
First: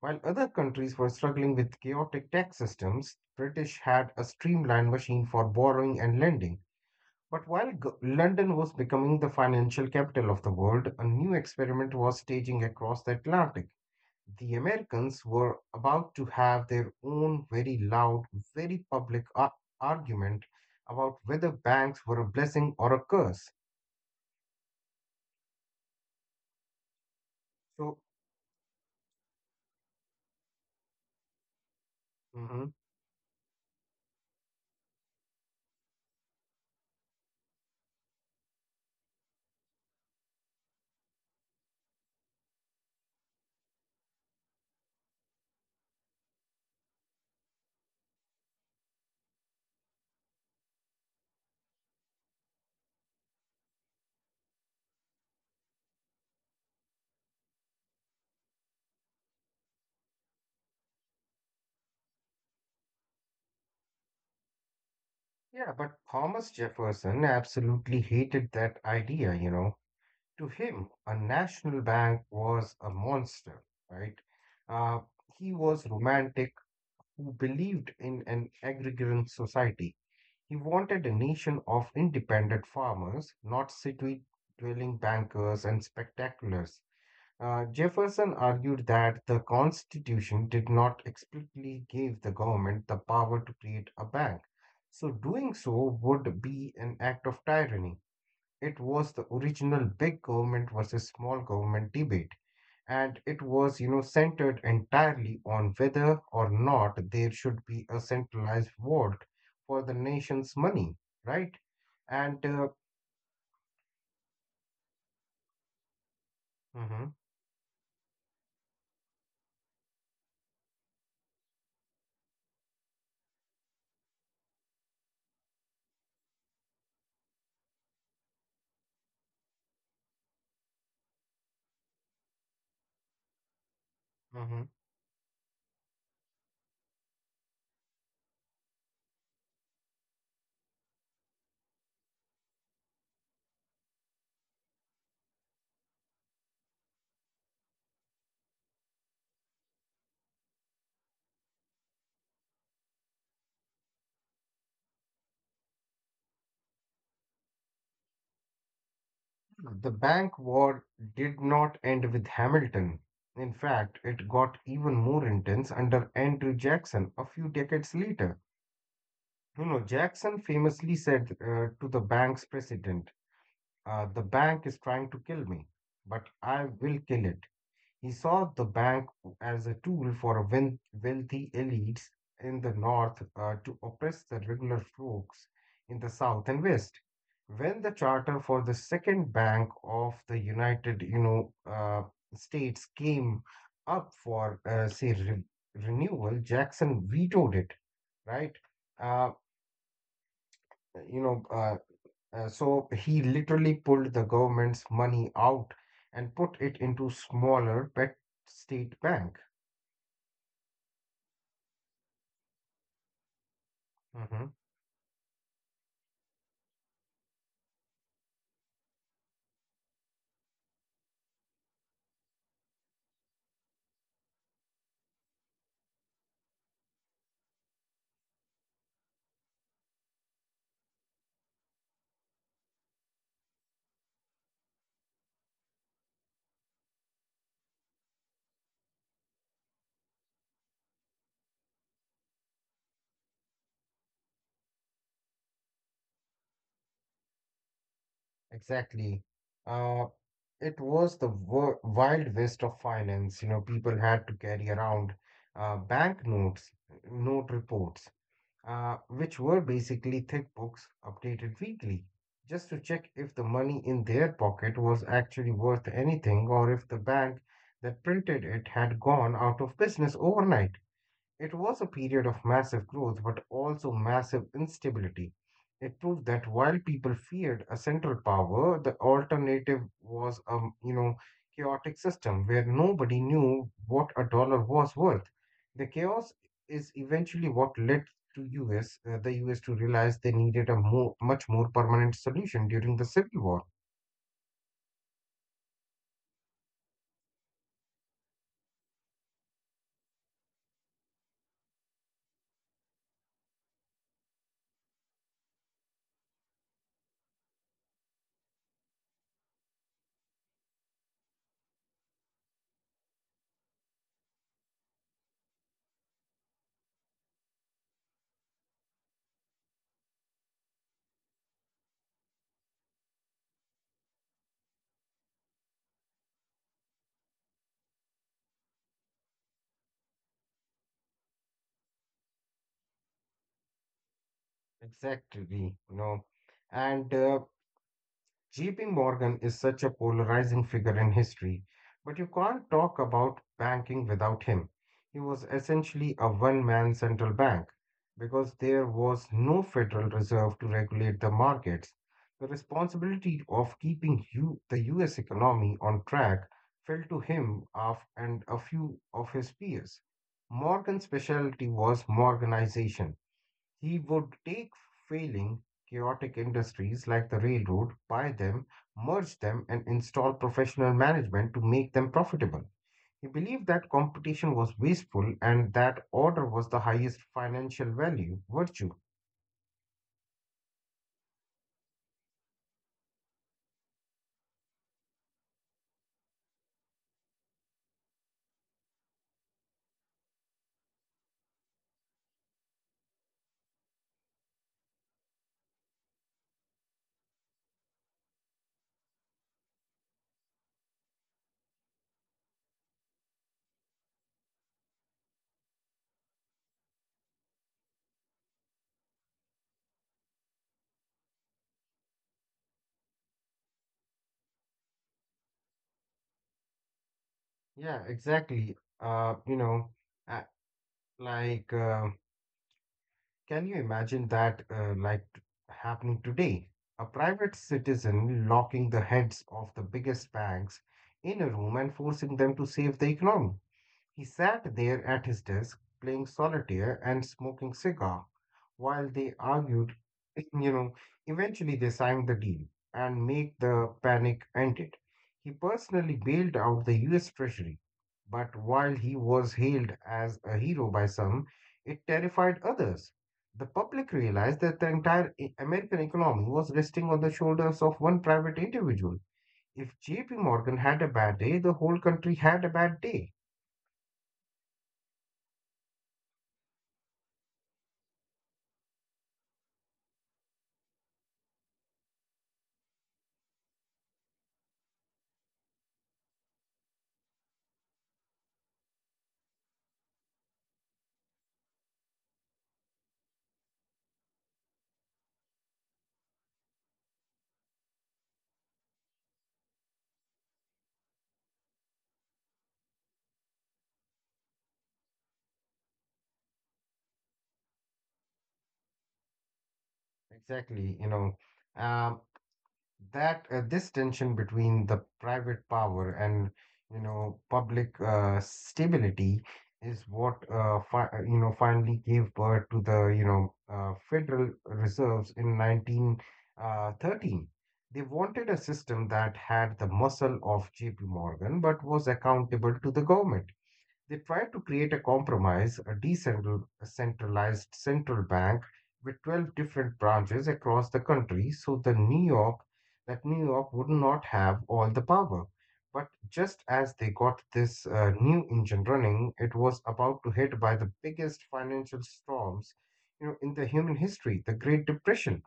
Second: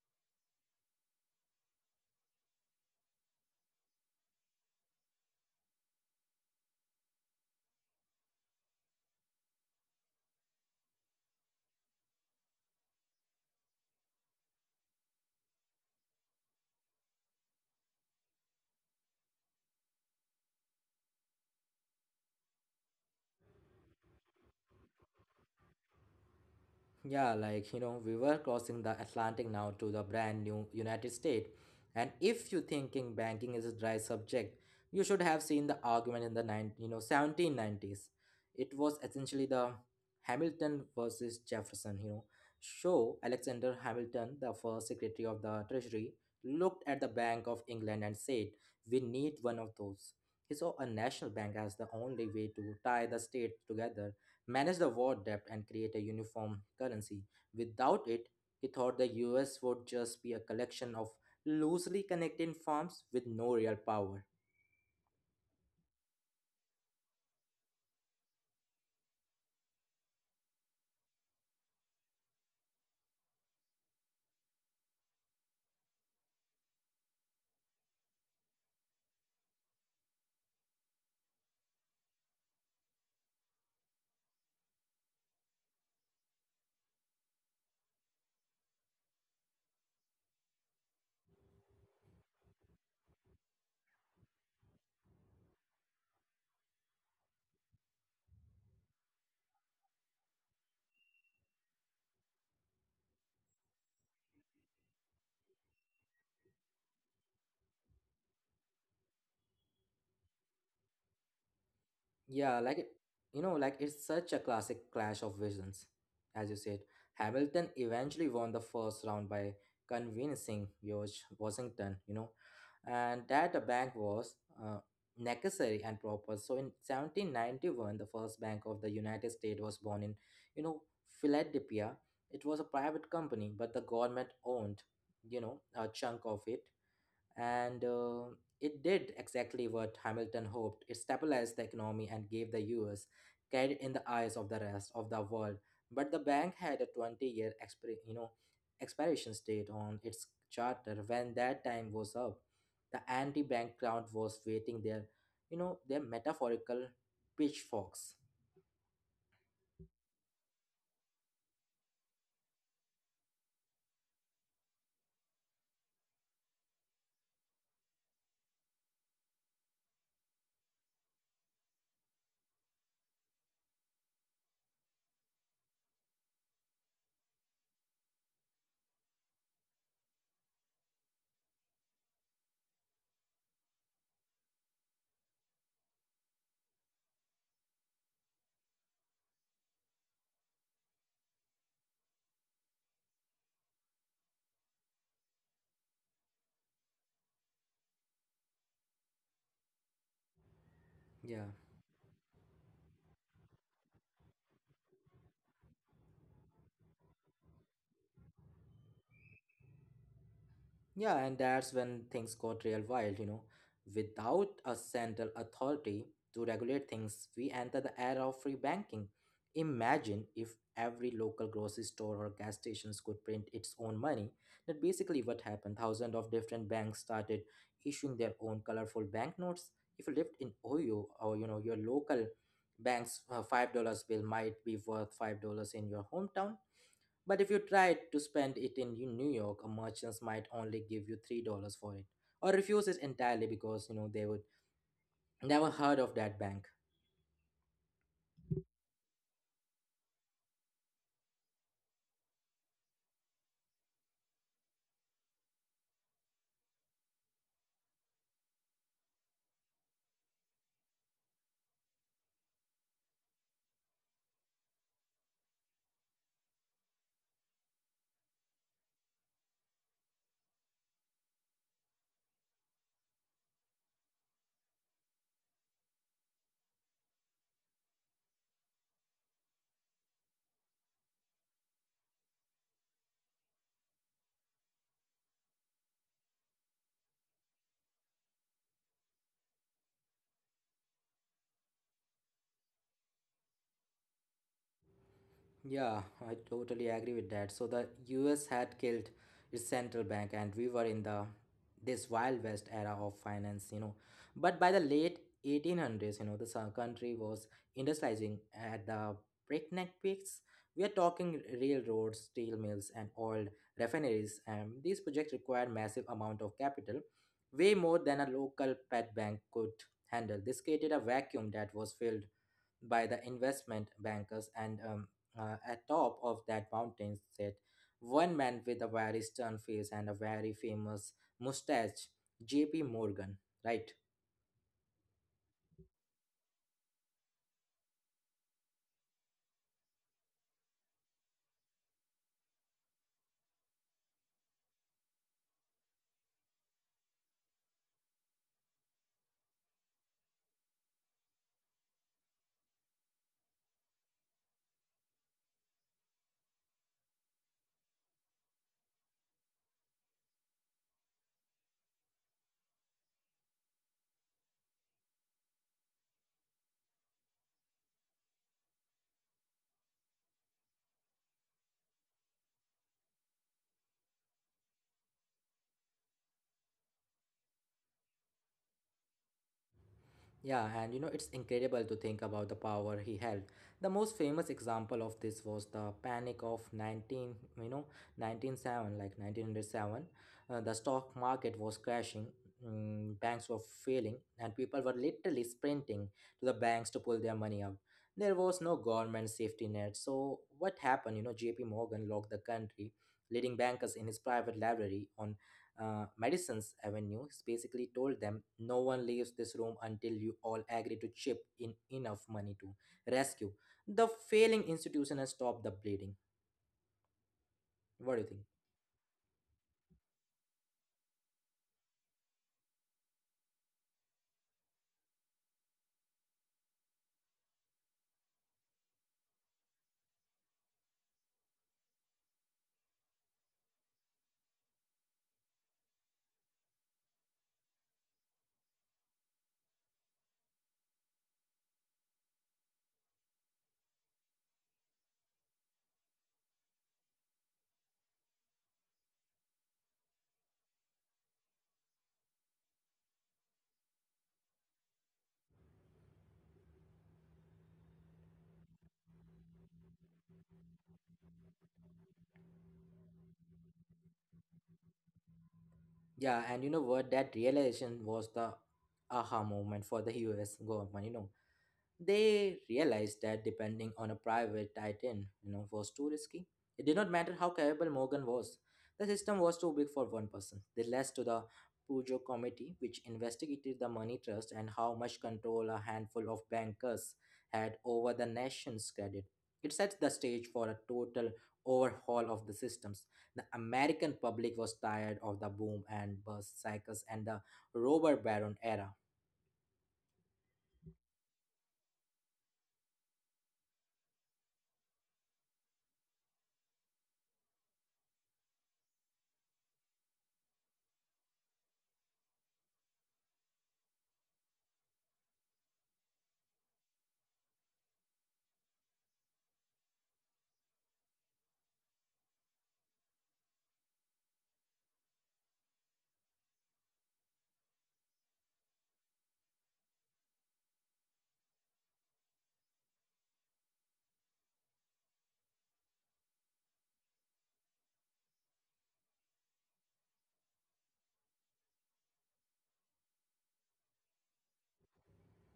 [SPEAKER 2] While other countries were struggling with chaotic tax systems, British had a streamlined machine for borrowing and lending. But while London was becoming the financial capital of the world, a new experiment was staging across the Atlantic. The Americans were about to have their own very loud, very public argument about whether banks were a blessing or a curse.
[SPEAKER 1] Yeah, like you
[SPEAKER 2] So,
[SPEAKER 1] know, we were crossing the Atlantic now to the brand new United States. And if you
[SPEAKER 2] mhm.
[SPEAKER 1] thinking banking is a dry subject, you should have seen the argument in the 1790s. It was essentially the Hamilton versus Jefferson, you know. So Alexander Hamilton, the first secretary of the Treasury, looked at the Bank of England and said, "We need one of those." He saw a national bank as the only way to tie the state together, manage the war debt, and create a uniform currency. Without it, he thought the US would just be a collection of loosely connected firms with no real power.
[SPEAKER 2] Yeah, but Thomas Jefferson absolutely hated that idea, you know. To him, a national bank was a monster, right? Uh, he was romantic who believed in an agrarian society. He wanted a nation of independent farmers, not city dwelling bankers and spectaculars. Jefferson argued that the Constitution did not explicitly give the government the power to create a bank, so doing so would be an act of tyranny. It was the original big government versus small government debate, and it was, you know, centered entirely on whether or not there should be a centralized vault for the nation's money, right? and
[SPEAKER 1] Yeah,
[SPEAKER 2] uh,
[SPEAKER 1] you know, like it's such a classic clash of visions. As you said,
[SPEAKER 2] mhm,
[SPEAKER 1] Hamilton eventually won the first round by convincing George Washington, you know, and that the bank was uh, necessary and proper. So in 1791, the first bank of the United States was born in, you know, Philadelphia. It was a private company, but the government
[SPEAKER 2] mhm.
[SPEAKER 1] owned, you know, a chunk of it. And it did exactly what Hamilton hoped. It stabilized the economy and gave the US credit in the eyes of the rest of the world. But the bank had a 20-year expir- you know, expiration date on its charter. When that time was up, the anti-bank crowd was waiting their, you know, their metaphorical pitchforks.
[SPEAKER 2] the bank war did not end with Hamilton. In fact, it got even more intense under Andrew Jackson a few decades later. You know, Jackson famously said, to the bank's president, "The bank is trying to kill me, but I will kill it." He saw the bank as a tool for wealthy elites in the north, to oppress the regular folks in the south and west. When the charter for the second bank of the United, you know, States came up for, renewal, Jackson vetoed it, right? Uh, you
[SPEAKER 1] Yeah.
[SPEAKER 2] know, uh, so he literally pulled the government's money out and put it into smaller pet state bank.
[SPEAKER 1] Yeah, and that's when things got real wild, you know. Without
[SPEAKER 2] Mm-hmm.
[SPEAKER 1] a central authority to regulate things, we enter the era of free banking. Imagine if every local grocery store or gas stations could print its own money. That basically what happened. Thousands of different banks started issuing their own colorful banknotes. If you lived in Ohio or you know your local bank's $5 bill might be worth $5 in your hometown. But if you tried to spend it in New York, a merchants might only give you $3 for it, or refuse it entirely because you know they would never heard of that bank.
[SPEAKER 2] Exactly. Uh, it was the wild west of finance. You know, people had to carry around banknotes, note reports, which were basically thick books updated weekly, just to check if the money in their pocket was actually worth anything or if the bank that printed it had gone out of business overnight. It was a period of massive growth but also massive instability. It proved that while people feared a central power, the alternative was a, you know, chaotic system where nobody knew what a dollar was worth. The chaos is eventually what led to US to realize they needed a more much more permanent solution during the Civil War.
[SPEAKER 1] Yeah, I totally agree with that. So the US had killed its central bank and we were in the this wild west era of finance, you know. But by the late 1800s, you know, the country was industrializing at the breakneck pace. We are talking railroads, steel mills and oil refineries and these projects require massive amount of capital, way more than a local pet bank could handle. This created a vacuum that was filled by the investment bankers, and at top of that mountain sat one man with a very stern face and a very famous mustache, J.P. Morgan, right?
[SPEAKER 2] Exactly, you know, and JP Morgan is such a polarizing figure in history, but you can't talk about banking without him. He was essentially a one man central bank because there was no Federal Reserve to regulate the markets. The responsibility of keeping the US economy on track fell to him and a few of his peers. Morgan's specialty was Morganization. He would take failing, chaotic industries like the railroad, buy them, merge them, and install professional management to make them profitable. He believed that competition was wasteful and that order was the highest financial value, virtue.
[SPEAKER 1] Yeah, and you know, it's incredible to think about the power he held. The most famous example of this was the panic of 19, you know, 197, like 1907. The stock market was crashing, mm, banks were failing, and people were literally sprinting to the banks to pull their money out. There was no government safety net. So, what happened? You know, JP Morgan locked the country, leading bankers in his private library on Madison's Avenue basically told them no one leaves this room until you all agree to chip in enough money to rescue the failing institution and stop the bleeding.
[SPEAKER 2] Yeah,
[SPEAKER 1] What do you think?
[SPEAKER 2] exactly. Uh, like, uh, can you imagine that, happening today? A private citizen locking the heads of the biggest banks in a room and forcing them to save the economy. He sat there at his desk playing solitaire and smoking cigar while they argued, you know, eventually they signed the deal and make the panic ended. He personally bailed out the US Treasury, but while he was hailed as a hero by some, it terrified others. The public realized that the entire American economy was resting on the shoulders of one private individual. If JP Morgan had a bad day, the whole country had a bad day.
[SPEAKER 1] Yeah, and you know what? That realization was the aha moment for the US government, you know. They realized that depending on a private titan, you know, was too risky. It did not matter how capable Morgan was. The system was too big for one person. They led to the Pujo Committee, which investigated the money trust and how much control a handful of bankers had over the nation's credit. It set the stage for a total overhaul of the systems. The American public was tired of the boom and bust cycles and the robber baron era.
[SPEAKER 2] Exactly, you know, um, that this tension between the private power and, you know, public stability is what fi you know, finally gave birth to the, you know, Federal Reserves in 1913. They wanted a system that had the muscle of J.P. Morgan but was accountable to the government. They tried to create a compromise, a decentralized central bank with 12 different branches across the country, so the New York that New York would not have all the power. But just as they got this new engine running, it was about to hit by the biggest financial storms, you know, in the human history, the Great Depression.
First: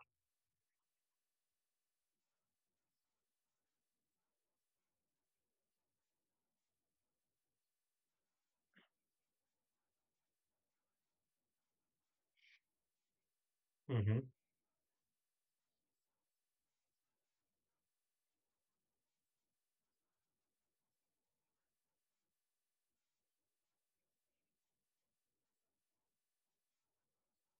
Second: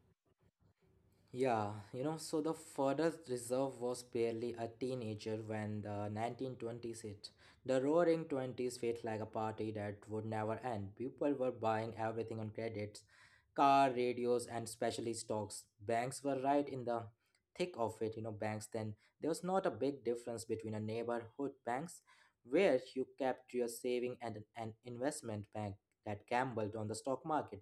[SPEAKER 1] Yeah, you know, so the Federal Reserve was barely a teenager when the 1920s hit. The roaring 20s felt like a party that would never end. People were buying everything on credits car,
[SPEAKER 2] Mm-hmm.
[SPEAKER 1] radios, and especially stocks. Banks were right in the thick of it, you know, banks then. There was not a big difference between a neighborhood banks where you kept your saving and an investment bank that gambled on the stock market.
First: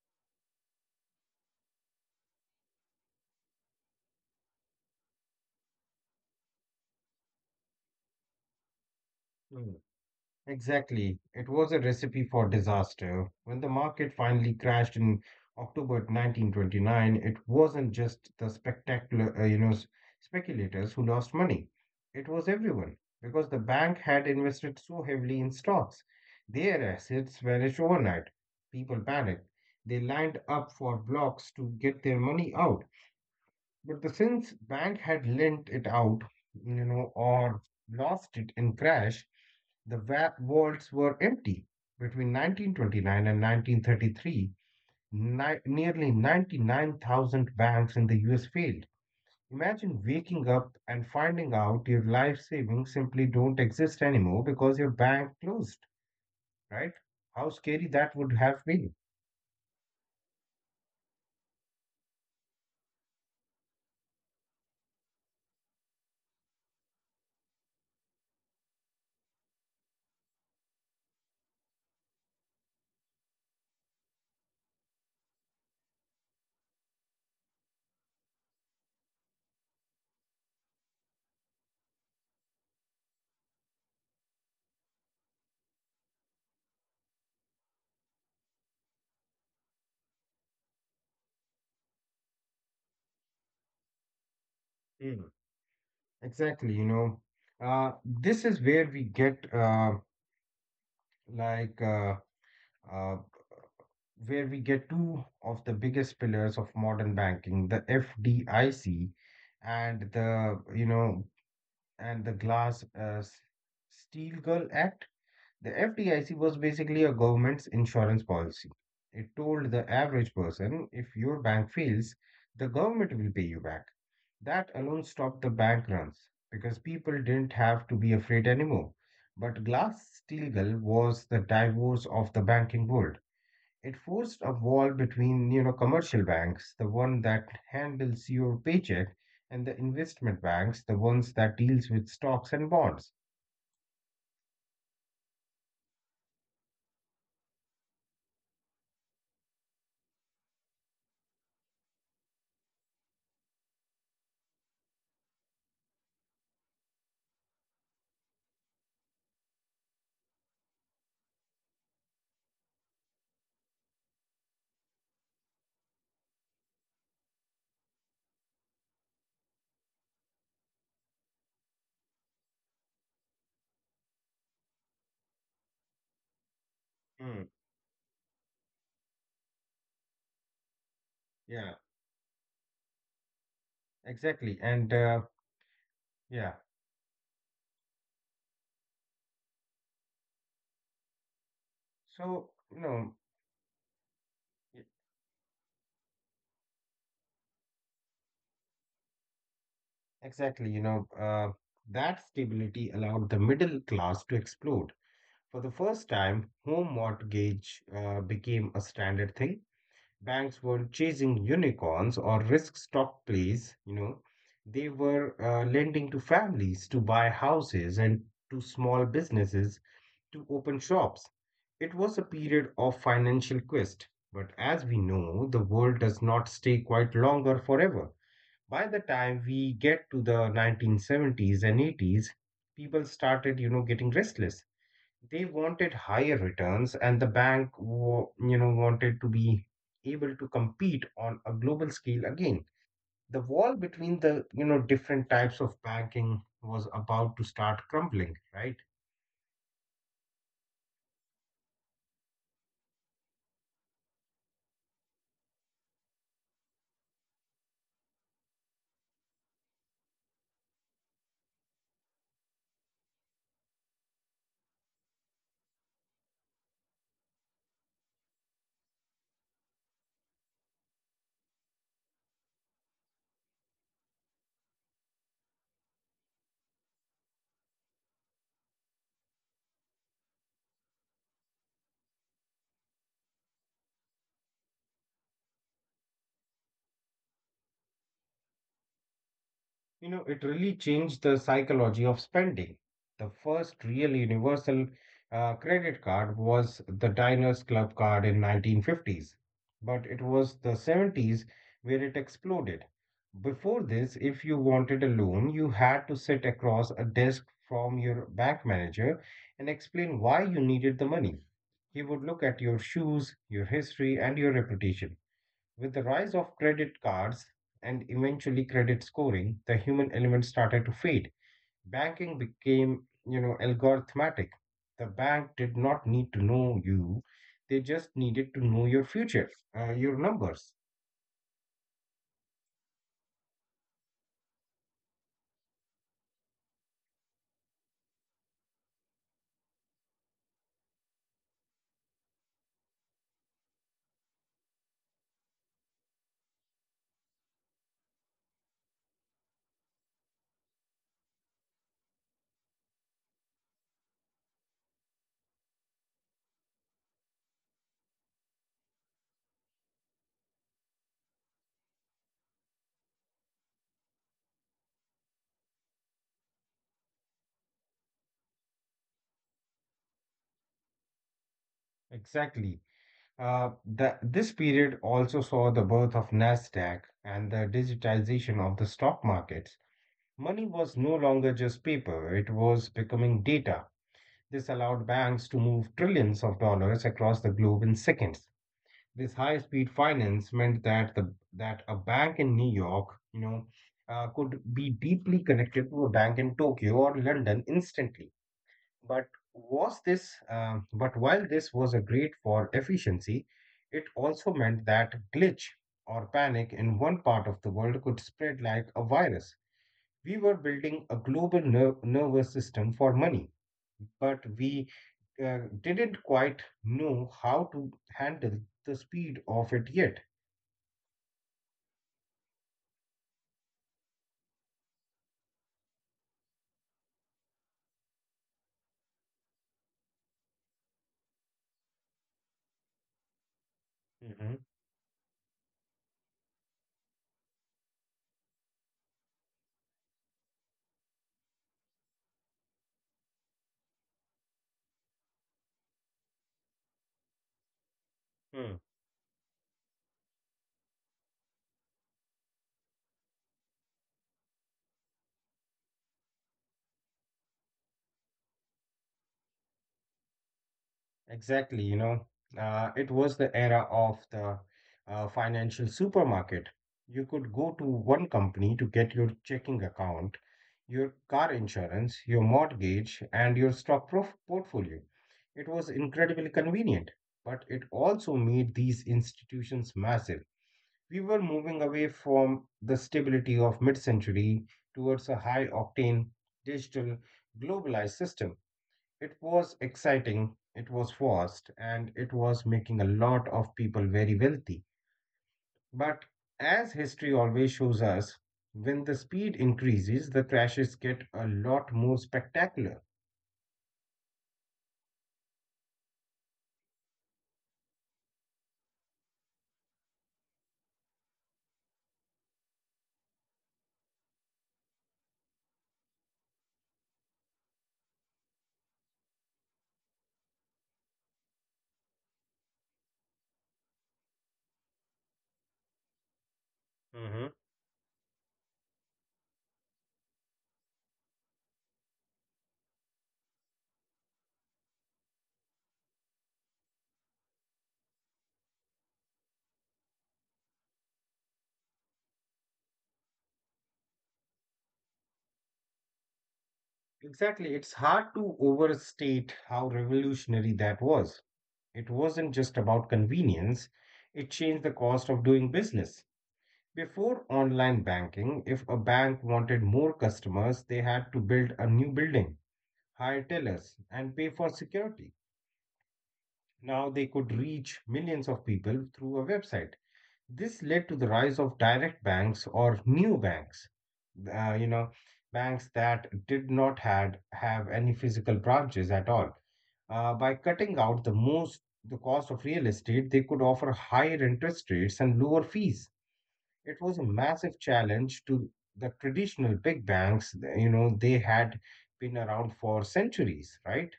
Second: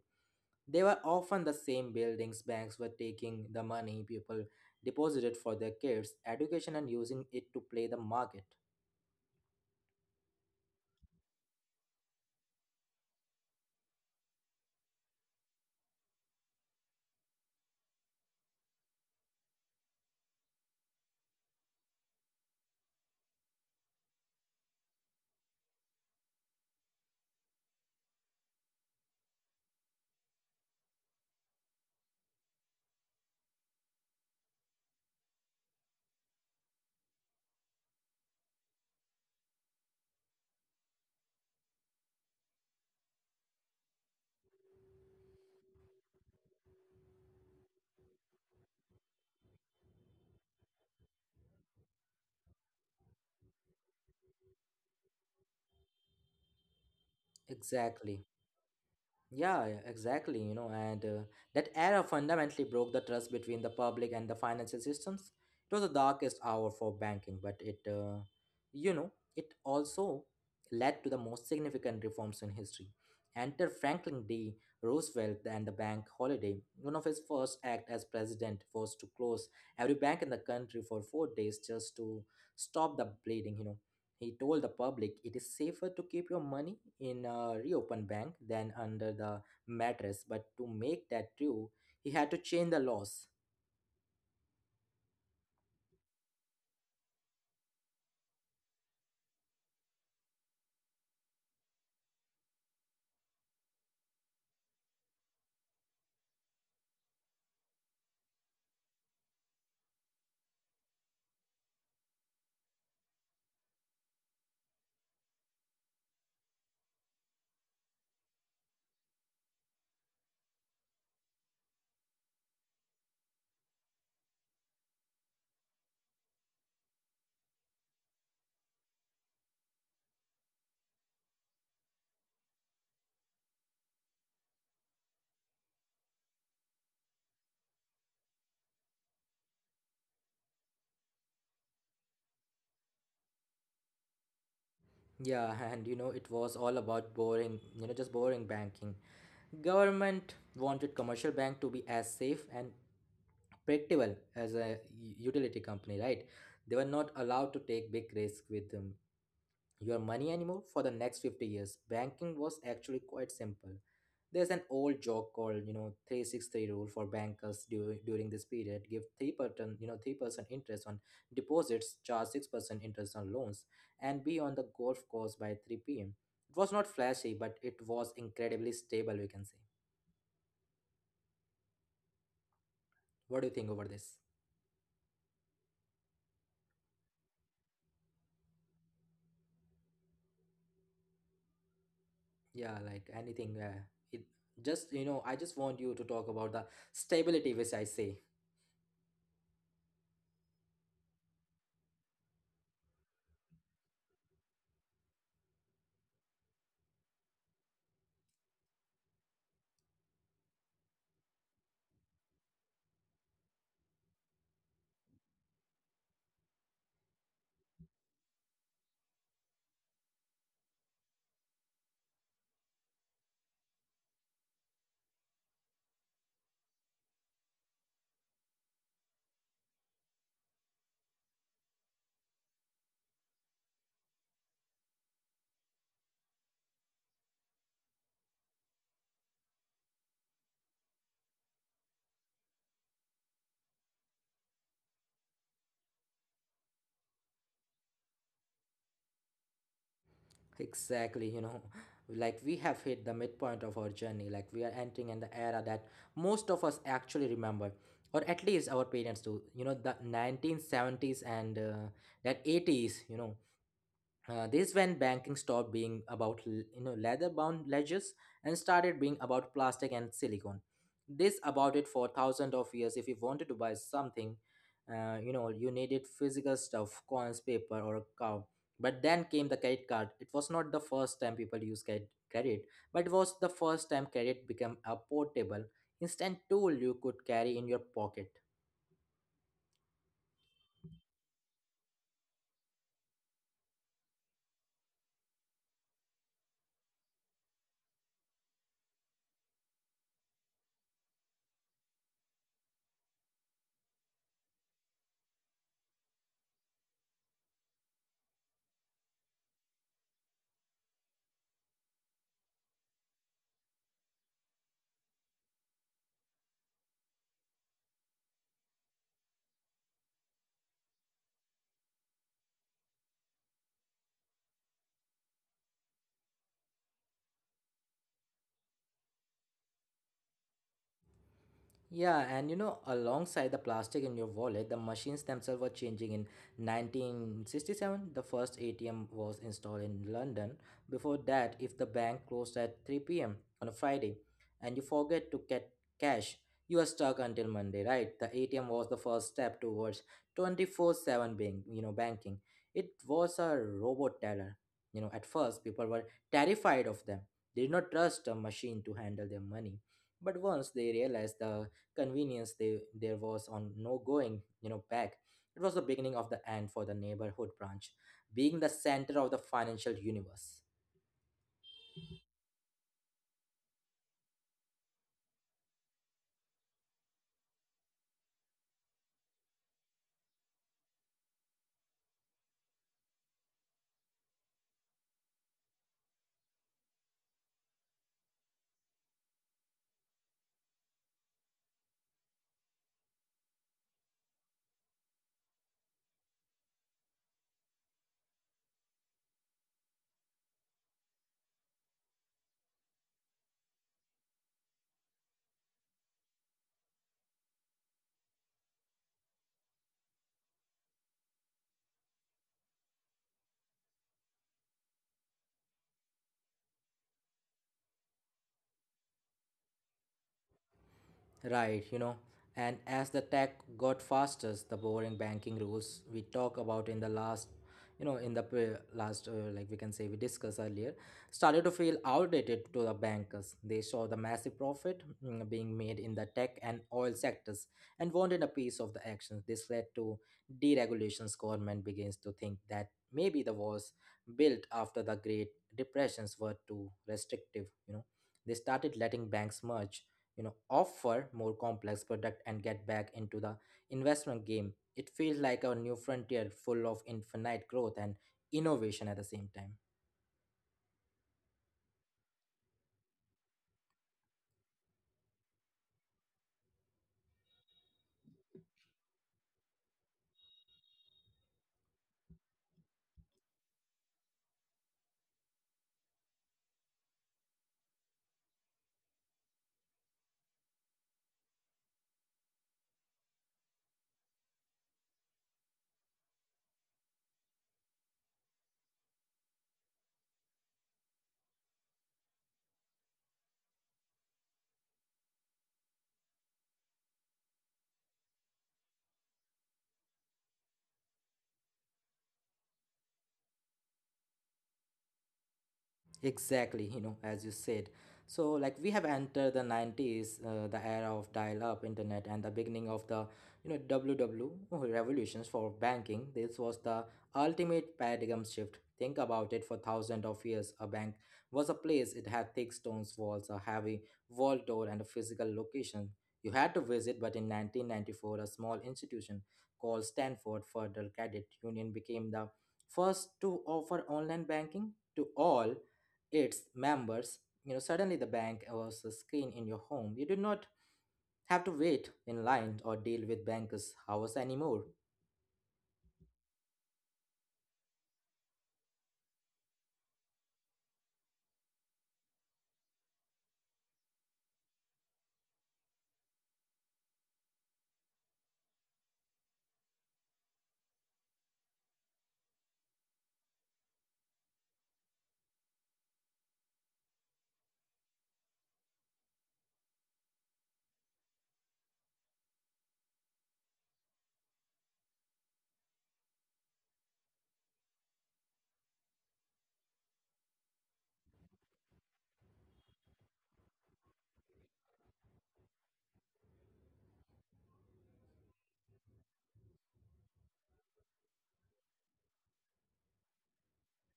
[SPEAKER 1] They were often the same buildings banks were taking the money people deposited for their kids' education and using it to play the market.
[SPEAKER 2] Exactly. It was a recipe for disaster. When the market finally crashed in October 1929, it wasn't just the spectacular, speculators who lost money. It was everyone because the bank had invested so heavily in stocks. Their assets vanished overnight. People panicked. They lined up for blocks to get their money out. But the since bank had lent it out, you know, or lost it in crash, the vaults were empty. Between 1929 and 1933, nearly 99,000 banks in the US failed. Imagine waking up and finding out your life savings simply don't exist anymore because your bank closed, right? How scary that would
[SPEAKER 1] Exactly.
[SPEAKER 2] have been.
[SPEAKER 1] Yeah, yeah, exactly. You know, and that era fundamentally broke the trust between the public and the financial systems. It was the darkest hour for banking, but you know, it also led to the most significant reforms in history. Enter Franklin D. Roosevelt and the bank holiday. One of his first acts as president was to close every bank in the country for 4 days just to stop the bleeding. He told the public it is safer to keep your money in a reopened bank than under the mattress, but to make that true, he had to change the laws.
[SPEAKER 2] Mm. Exactly, you know, this is where we get like uh, uh, where we get two of the biggest pillars of modern banking, the FDIC and the Glass Steagall Girl Act. The FDIC was basically a government's insurance policy. It told the average person if your bank fails, the government will pay you back. That alone stopped the bank runs because people didn't have to be afraid anymore. But Glass Steagall was the divorce of the banking world. It forced a wall between, you know, commercial banks, the one that handles your paycheck, and the investment banks, the ones that deals with stocks and bonds.
[SPEAKER 1] Yeah, and it was all about boring, just boring banking. Government wanted commercial bank to be as safe and predictable as a utility company, right? They were not allowed to take big risk with them your money anymore for the next 50 years. Banking was actually quite simple. There's an old joke called, 363 rule for bankers during this period. Give 3%, 3% interest on deposits, charge 6% interest on loans, and be on the golf course by 3 p.m. It was not flashy,
[SPEAKER 2] Hmm.
[SPEAKER 1] but it was incredibly stable, we can say.
[SPEAKER 2] Yeah,
[SPEAKER 1] What do you think over this?
[SPEAKER 2] exactly. And yeah, so, you
[SPEAKER 1] Yeah,
[SPEAKER 2] know,
[SPEAKER 1] like anything. It
[SPEAKER 2] y-
[SPEAKER 1] just, you know, I just want you to talk about the stability, which I say.
[SPEAKER 2] exactly, you know, That stability allowed the middle class to explode. For the first time, home mortgage became a standard thing. Banks were chasing unicorns or risk stock plays, you know, they were lending to families to buy houses and to small businesses to open shops. It was a period of financial quest, but as we know, the world does not stay quite longer forever. By the time we get to the 1970s and 80s, people started, getting restless. They wanted higher returns and the bank wanted to be able to compete on a global scale again. The wall between the, different types of banking was about to start crumbling, right?
[SPEAKER 1] Exactly, like we have hit the midpoint of our journey. Like we are entering in the era that most of us actually remember, or at least our parents do. You know, the 1970s and that 80s, this when banking stopped being about you know leather bound ledgers and started being about plastic and silicone. This about it for thousands of years. If you wanted to buy something, you know you needed physical stuff, coins, paper, or a cow. But then came the credit card. It was not the first time people used credit, but it was the first time credit became a portable, instant tool you could carry in your pocket.
[SPEAKER 2] You know, it really changed the psychology of spending. The first real universal credit card was the Diners Club card in 1950s, but it was the 70s where it exploded. Before this, if you wanted a loan, you had to sit across a desk from your bank manager and explain why you needed the money. He would look at your shoes, your history, and your reputation. With the rise of credit cards and eventually credit scoring, the human element started to fade. Banking became, you know, algorithmic. The bank did not need to know you. They just needed to know your future, your numbers.
[SPEAKER 1] Yeah, and you know, alongside the plastic in your wallet, the machines themselves were changing. In 1967, the first ATM was installed in London. Before that, if the bank closed at 3 p.m. on a Friday and you forget to get cash, you are stuck until Monday, right? The ATM was the first step towards 24/7 being, banking. It was a robot teller. You know, at first people were terrified of them. They did not trust a machine to handle their money. But once they realized the convenience there was on no going you know back, it was the beginning of the end for the neighborhood branch being the center of the financial universe.
[SPEAKER 2] Exactly. This period also saw the birth of Nasdaq and the digitization of the stock markets. Money was no longer just paper, it was becoming data. This allowed banks to move trillions of dollars across the globe in seconds. This high-speed finance meant that the that a bank in New York, you know, could be deeply connected to a bank in Tokyo or London instantly. But was this? But while this was a great for efficiency, it also meant that glitch or panic in one part of the world could spread like a virus. We were building a global nervous system for money, but we didn't quite know how to handle the speed of it yet.
[SPEAKER 1] Right, you know, and as the tech got faster, the boring banking rules we talk about in the last, you know, in the last, like we can say we discussed earlier, started to feel outdated to the bankers. They saw the massive
[SPEAKER 2] Mhm.
[SPEAKER 1] profit being made in the tech and oil sectors and wanted a piece of the action. This led to deregulations. Government begins to think that maybe the walls built after the Great Depressions were too restrictive, you know. They
[SPEAKER 2] Hmm.
[SPEAKER 1] started letting banks merge, you know, offer more complex product and get back into the investment game. It feels like a new frontier full of infinite growth and innovation at the same time.
[SPEAKER 2] Exactly, it was the era of the financial supermarket. You could go to one company to get your checking account, your car insurance, your mortgage, and your portfolio. It was incredibly convenient, but it also made these institutions massive. We were moving away from the stability of mid century towards a high octane, digital, globalized system. It was exciting, it was fast, and it was making a lot of people very wealthy. But as history always shows us, when the speed increases, the crashes get a lot more spectacular.
[SPEAKER 1] Exactly, as you said. So, like, we have entered the 90s, the era of dial up internet and the beginning of the, W W oh, revolutions for banking. This was the ultimate paradigm shift. Think about it for thousands of years. A bank was a place, it had thick stones walls, a heavy vault door, and a physical location you had to visit. But in
[SPEAKER 2] Hmm.
[SPEAKER 1] 1994, a small institution called Stanford Federal Credit Union became the first to offer online banking to all its members. You know, suddenly the bank was a screen in your home. You do not have to wait in line or deal with bankers' hours anymore.
[SPEAKER 2] Exactly. It's hard to overstate how revolutionary that was. It wasn't just about convenience, it changed the cost of doing business. Before online banking, if a bank wanted more customers, they had to build a new building, hire tellers, and pay for security. Now they could reach millions of people through a website. This led to the rise of direct banks or new banks, uh, you know, banks that did not have any physical branches at all. By cutting out the most the cost of real estate, they could offer higher interest rates and lower fees. It was a massive challenge to the traditional big banks. You know, they had been around for centuries, right?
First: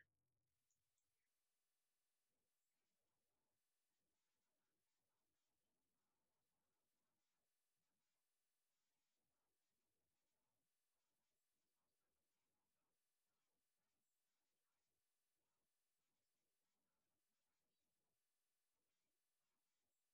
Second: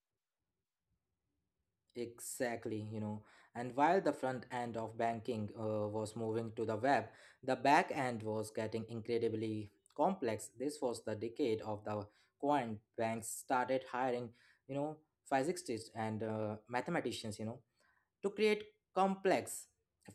[SPEAKER 1] Exactly, you know. And while the front end of banking was moving to the web, the back end was getting incredibly complex. This was the decade of the quant. Banks started hiring, you know, physicists and mathematicians, you know, to create complex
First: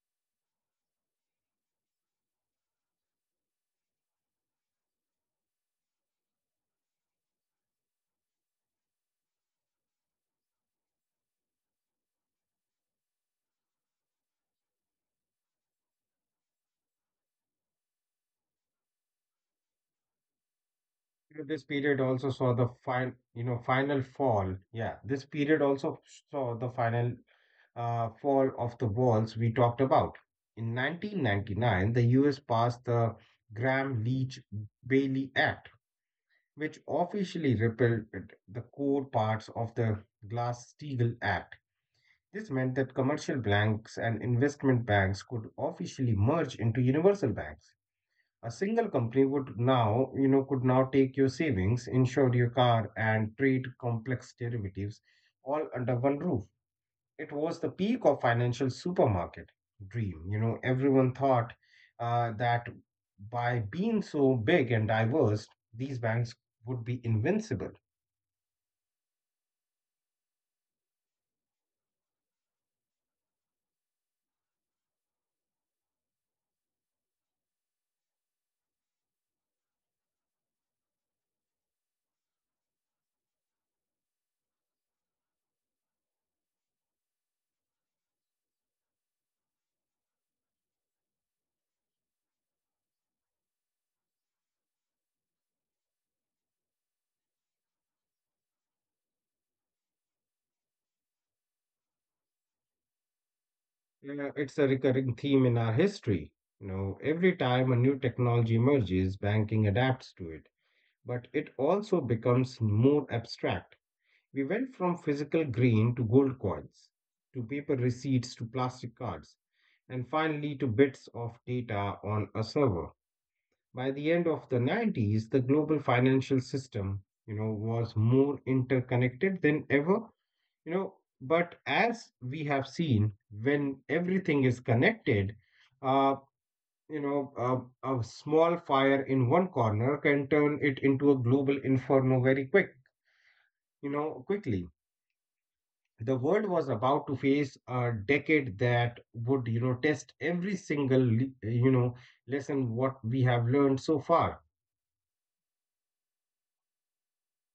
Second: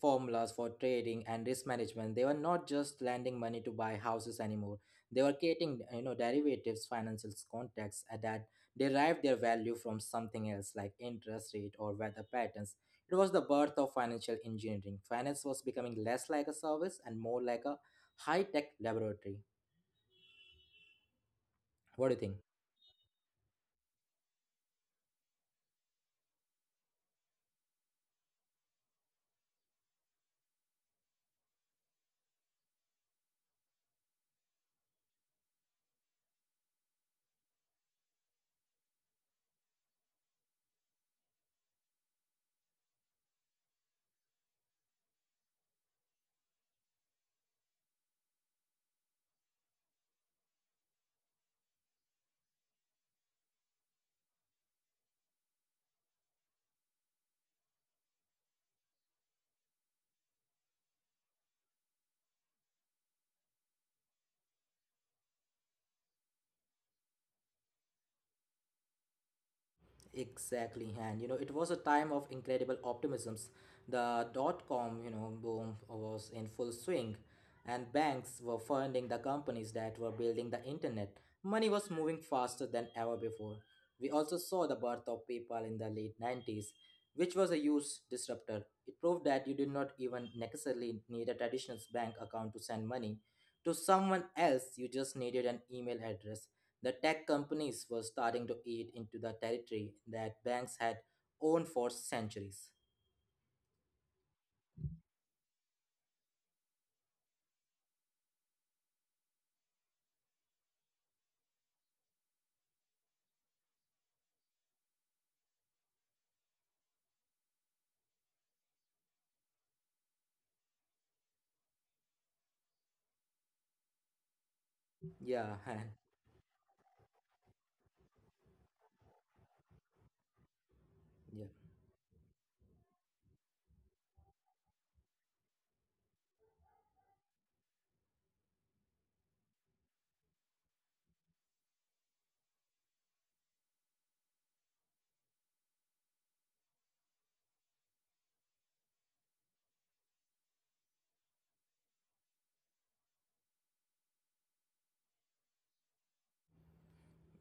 [SPEAKER 1] formulas for trading and risk management. They were not just lending money to buy houses anymore, they were creating, you know, derivatives, financial contracts that derived their value from something else like interest rate or weather patterns. It was the birth of financial engineering. Finance was becoming less like a service and more like a high tech laboratory.
[SPEAKER 2] This period
[SPEAKER 1] What do you
[SPEAKER 2] also
[SPEAKER 1] think?
[SPEAKER 2] saw the final, final fall. Yeah, this period also saw the final fall of the walls we talked about. In 1999, the US passed the Graham-Leach-Bailey Act, which officially repealed the core parts of the Glass-Steagall Act. This meant that commercial banks and investment banks could officially merge into universal banks. A single company would now, you know, could now take your savings, insure your car, and trade complex derivatives all under one roof. It was the peak of financial supermarket dream. You know, everyone thought that by being so big and diverse, these banks would be invincible.
[SPEAKER 1] Exactly, and you know, it was a time of incredible optimisms. dot-com, boom was in full swing, and banks were funding the companies that were building the internet. Money was moving faster than ever before. We also saw the birth of PayPal in the late 90s, which was a huge disruptor. It proved that you did not even necessarily need a traditional bank account to send money to someone else, you just needed an email address. The tech companies were starting to eat into the territory that banks had owned for centuries.
[SPEAKER 2] You know, it's a recurring theme in our history. You know, every time a new technology emerges, banking adapts to it, but it also becomes more abstract. We went from physical green to gold coins, to paper receipts to plastic cards, and finally to bits of data on a server. By the end of the 90s, the
[SPEAKER 1] Yeah,
[SPEAKER 2] global financial system, was more interconnected than ever, you know, but
[SPEAKER 1] yeah.
[SPEAKER 2] as we have seen, when everything is connected, uh, a small fire in one corner can turn it into a global inferno very quickly. The world was about to face a decade that would, test every single lesson what we have learned so far.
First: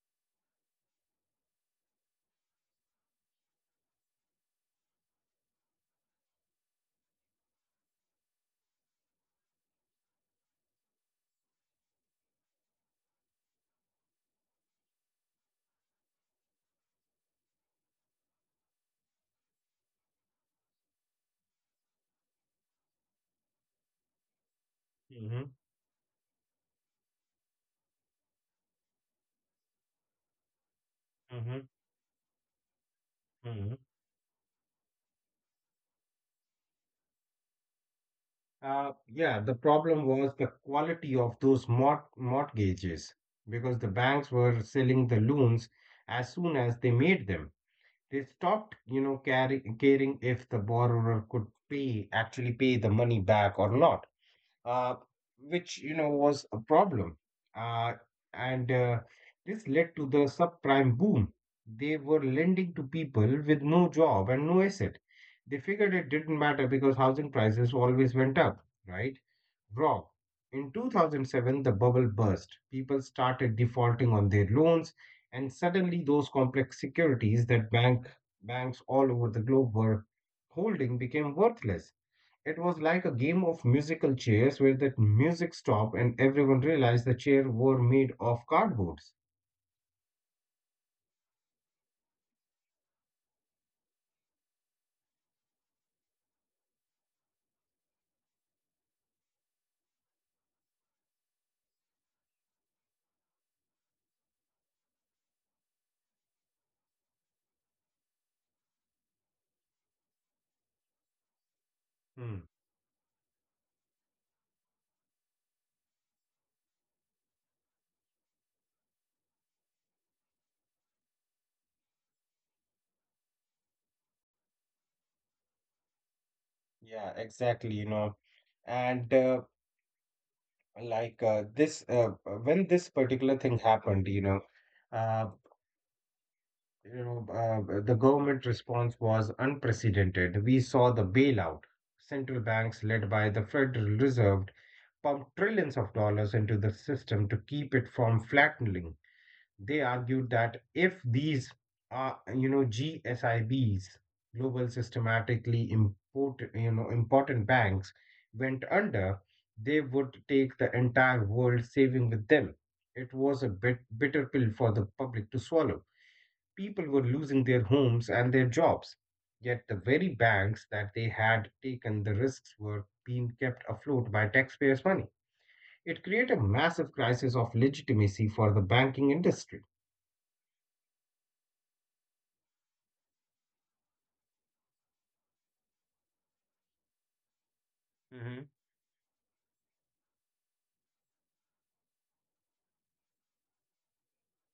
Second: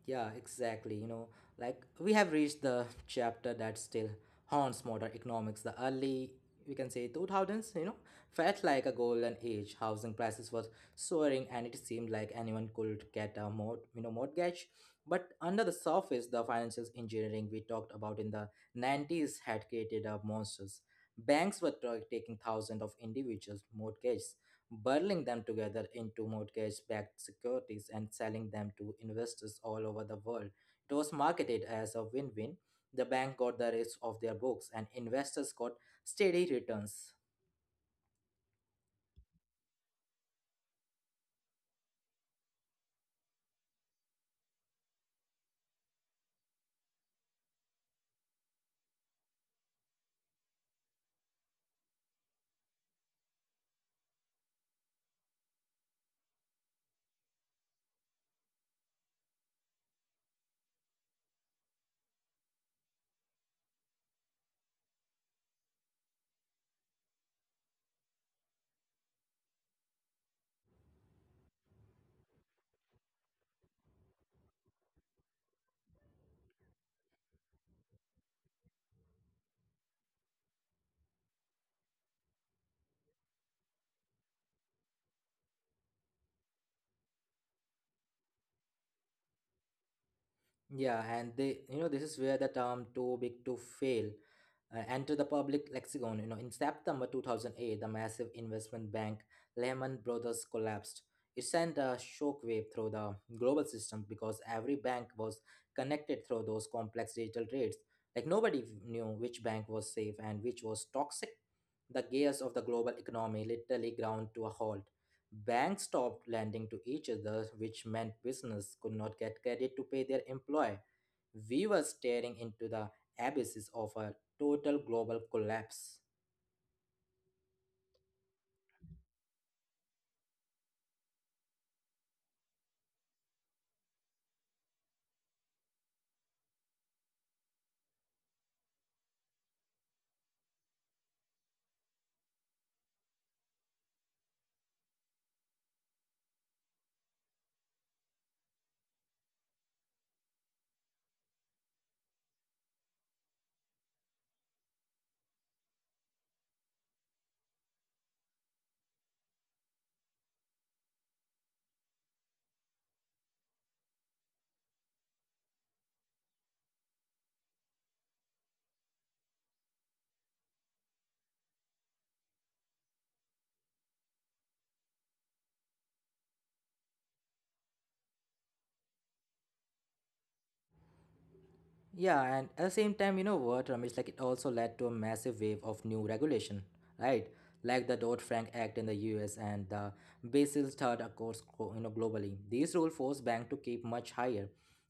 [SPEAKER 1] Yeah, exactly. You know, like we have reached the chapter that still haunts modern economics. The early, we can say 2000s, you know, felt like a golden age. Housing prices was soaring and it seemed like anyone could get a you know, mortgage. But under the surface, the financial engineering we talked about in the 90s had created a monsters. Banks were taking thousands of individuals' mortgages, bundling them
[SPEAKER 2] Mm-hmm.
[SPEAKER 1] together into mortgage backed securities and selling them to investors all over the world. It was marketed
[SPEAKER 2] Mm-hmm.
[SPEAKER 1] as a win win. The bank got the
[SPEAKER 2] Mm-hmm.
[SPEAKER 1] risk of their books, and investors got steady returns.
[SPEAKER 2] Yeah, the problem was the quality of those mortgages because the banks were selling the loans as soon as they made them. They stopped, you know, caring if the borrower could pay actually pay the money back or not, uh, which was a problem. Uh, and This led to the subprime boom. They were lending to people with no job and no asset. They figured it didn't matter because housing prices always went up, right? Wrong. In 2007, the bubble burst. People started defaulting on their loans, and suddenly those complex securities that banks all over the globe were holding became worthless. It was like a game of musical chairs where the music stopped and everyone realized the chair were made of cardboards.
[SPEAKER 1] Yeah, and you know, this is where the term too big to fail entered the public lexicon. You know, in September 2008, the massive investment bank Lehman Brothers collapsed. It sent a shockwave through the global system because every bank was connected through those complex digital trades. Like nobody knew which bank was safe and which was toxic. The gears of the global
[SPEAKER 2] Hmm.
[SPEAKER 1] economy literally ground to a halt. Banks stopped lending to each other, which meant business could not get credit to pay their employee. We were staring into the abysses of a total global collapse.
[SPEAKER 2] Yeah, exactly, you know. And uh, when this particular thing happened, uh, the government response was unprecedented. We saw the bailout. Central banks, led by the Federal Reserve, pumped trillions of dollars into the system to keep it from flattening. They argued that if these are, GSI Bs, global systematically important banks, went under, they would take the entire world saving with them. It was a bitter pill for the public to swallow. People were losing their homes and their jobs. Yet the very banks that they had taken the risks were being kept afloat by taxpayers' money. It created a massive crisis of legitimacy for the banking industry.
[SPEAKER 1] Yeah, and at the same time, you know what, Ramesh, like it also led to a massive wave of new regulation, right? Like the Dodd-Frank Act in the US and the Basel Third, Accords, you know, globally. These rules forced banks to keep much higher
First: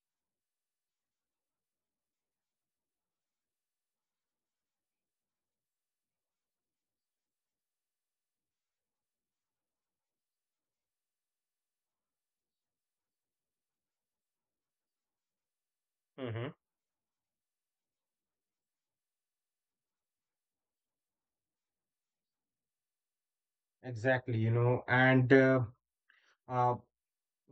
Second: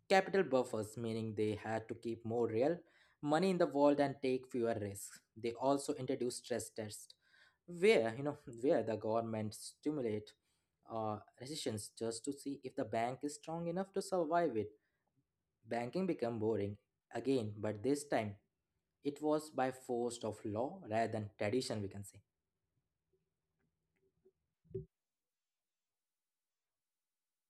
[SPEAKER 1] capital buffers, meaning they had to keep more real money in the vault and take fewer risks. They also introduced stress tests, where you know where the government stimulate recessions just to see if the bank is strong enough to survive it. Banking became
[SPEAKER 2] Mm-hmm.
[SPEAKER 1] boring again, but this time it was by force of law rather than tradition, we can say.
[SPEAKER 2] Exactly, you know, and uh,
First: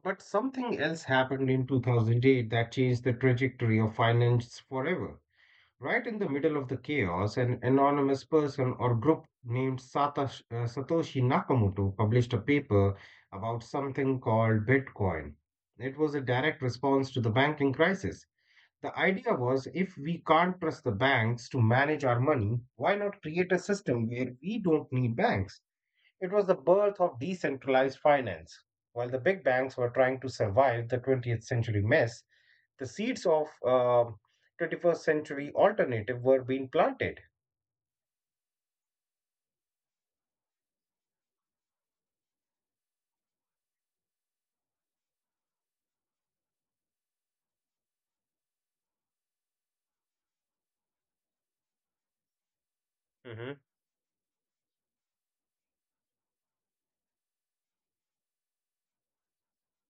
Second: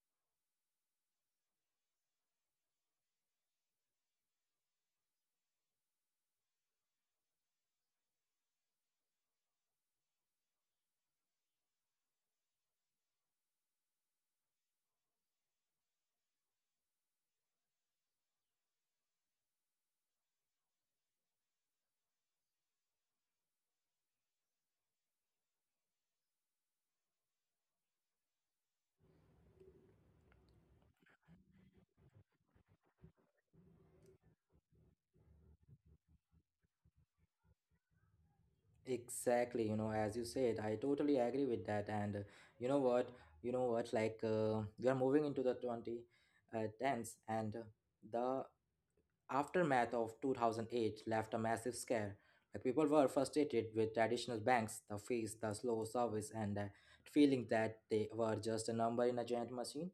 [SPEAKER 2] but something else happened in 2008 that changed the trajectory of finance forever. Right in the middle of the chaos, an anonymous person or group named Satoshi Nakamoto published a paper about something called Bitcoin. It was a direct response to the banking crisis. The idea was, if we can't trust the banks to manage our money, why not create a system where we don't need banks? It was the birth of decentralized finance. While the big banks were trying to survive the 20th century mess, the seeds of 21st century alternative were being planted.
[SPEAKER 1] Exactly, you know, as you said, I totally agree with that. And you know what? You know what? Like, we are moving into the 20, tens, and the aftermath of 2008 left a massive scare. Like people were
[SPEAKER 2] Hmm.
[SPEAKER 1] frustrated with traditional banks, the fees, the slow service, and the feeling that they were just a number in a giant machine.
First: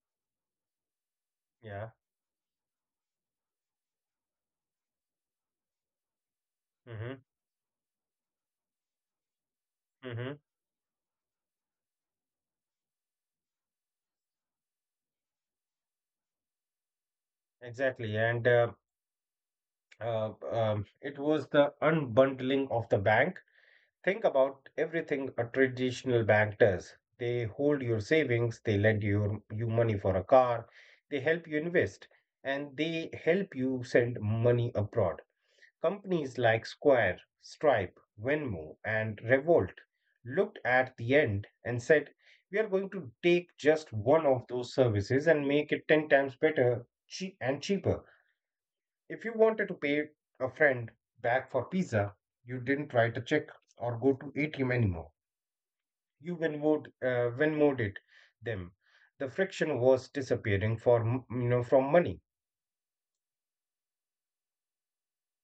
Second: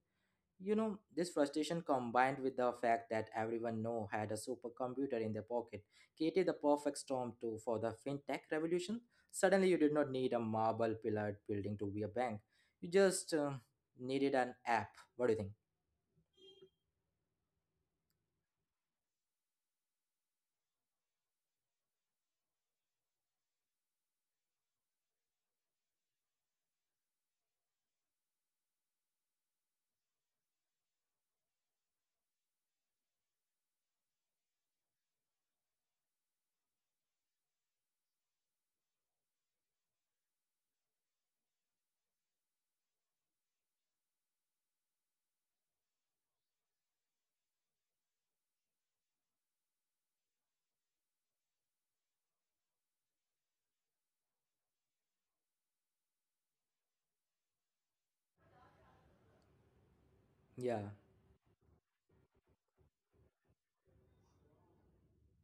[SPEAKER 1] You know, this frustration
[SPEAKER 2] Yeah.
[SPEAKER 1] combined with the fact that everyone now had a supercomputer in their pocket created the perfect
[SPEAKER 2] Hmm.
[SPEAKER 1] storm too for the fintech revolution. Suddenly, you did not need
[SPEAKER 2] Hmm.
[SPEAKER 1] a marble pillared building to be a bank. You just needed an app. What do you think?
[SPEAKER 2] Exactly. And It was the unbundling of the bank. Think about everything a traditional bank does. They hold your savings, they lend you money for a car, they help you invest, and they help you send money abroad. Companies like Square, Stripe, Venmo, and Revolt looked at the end and said, we are going to take just one of those services and make it 10 times better and cheaper. If you wanted to pay a friend back for pizza, you didn't write a check or go to ATM anymore. You Venmoed it them. The friction was disappearing
[SPEAKER 1] Yeah.
[SPEAKER 2] for m- you know from money.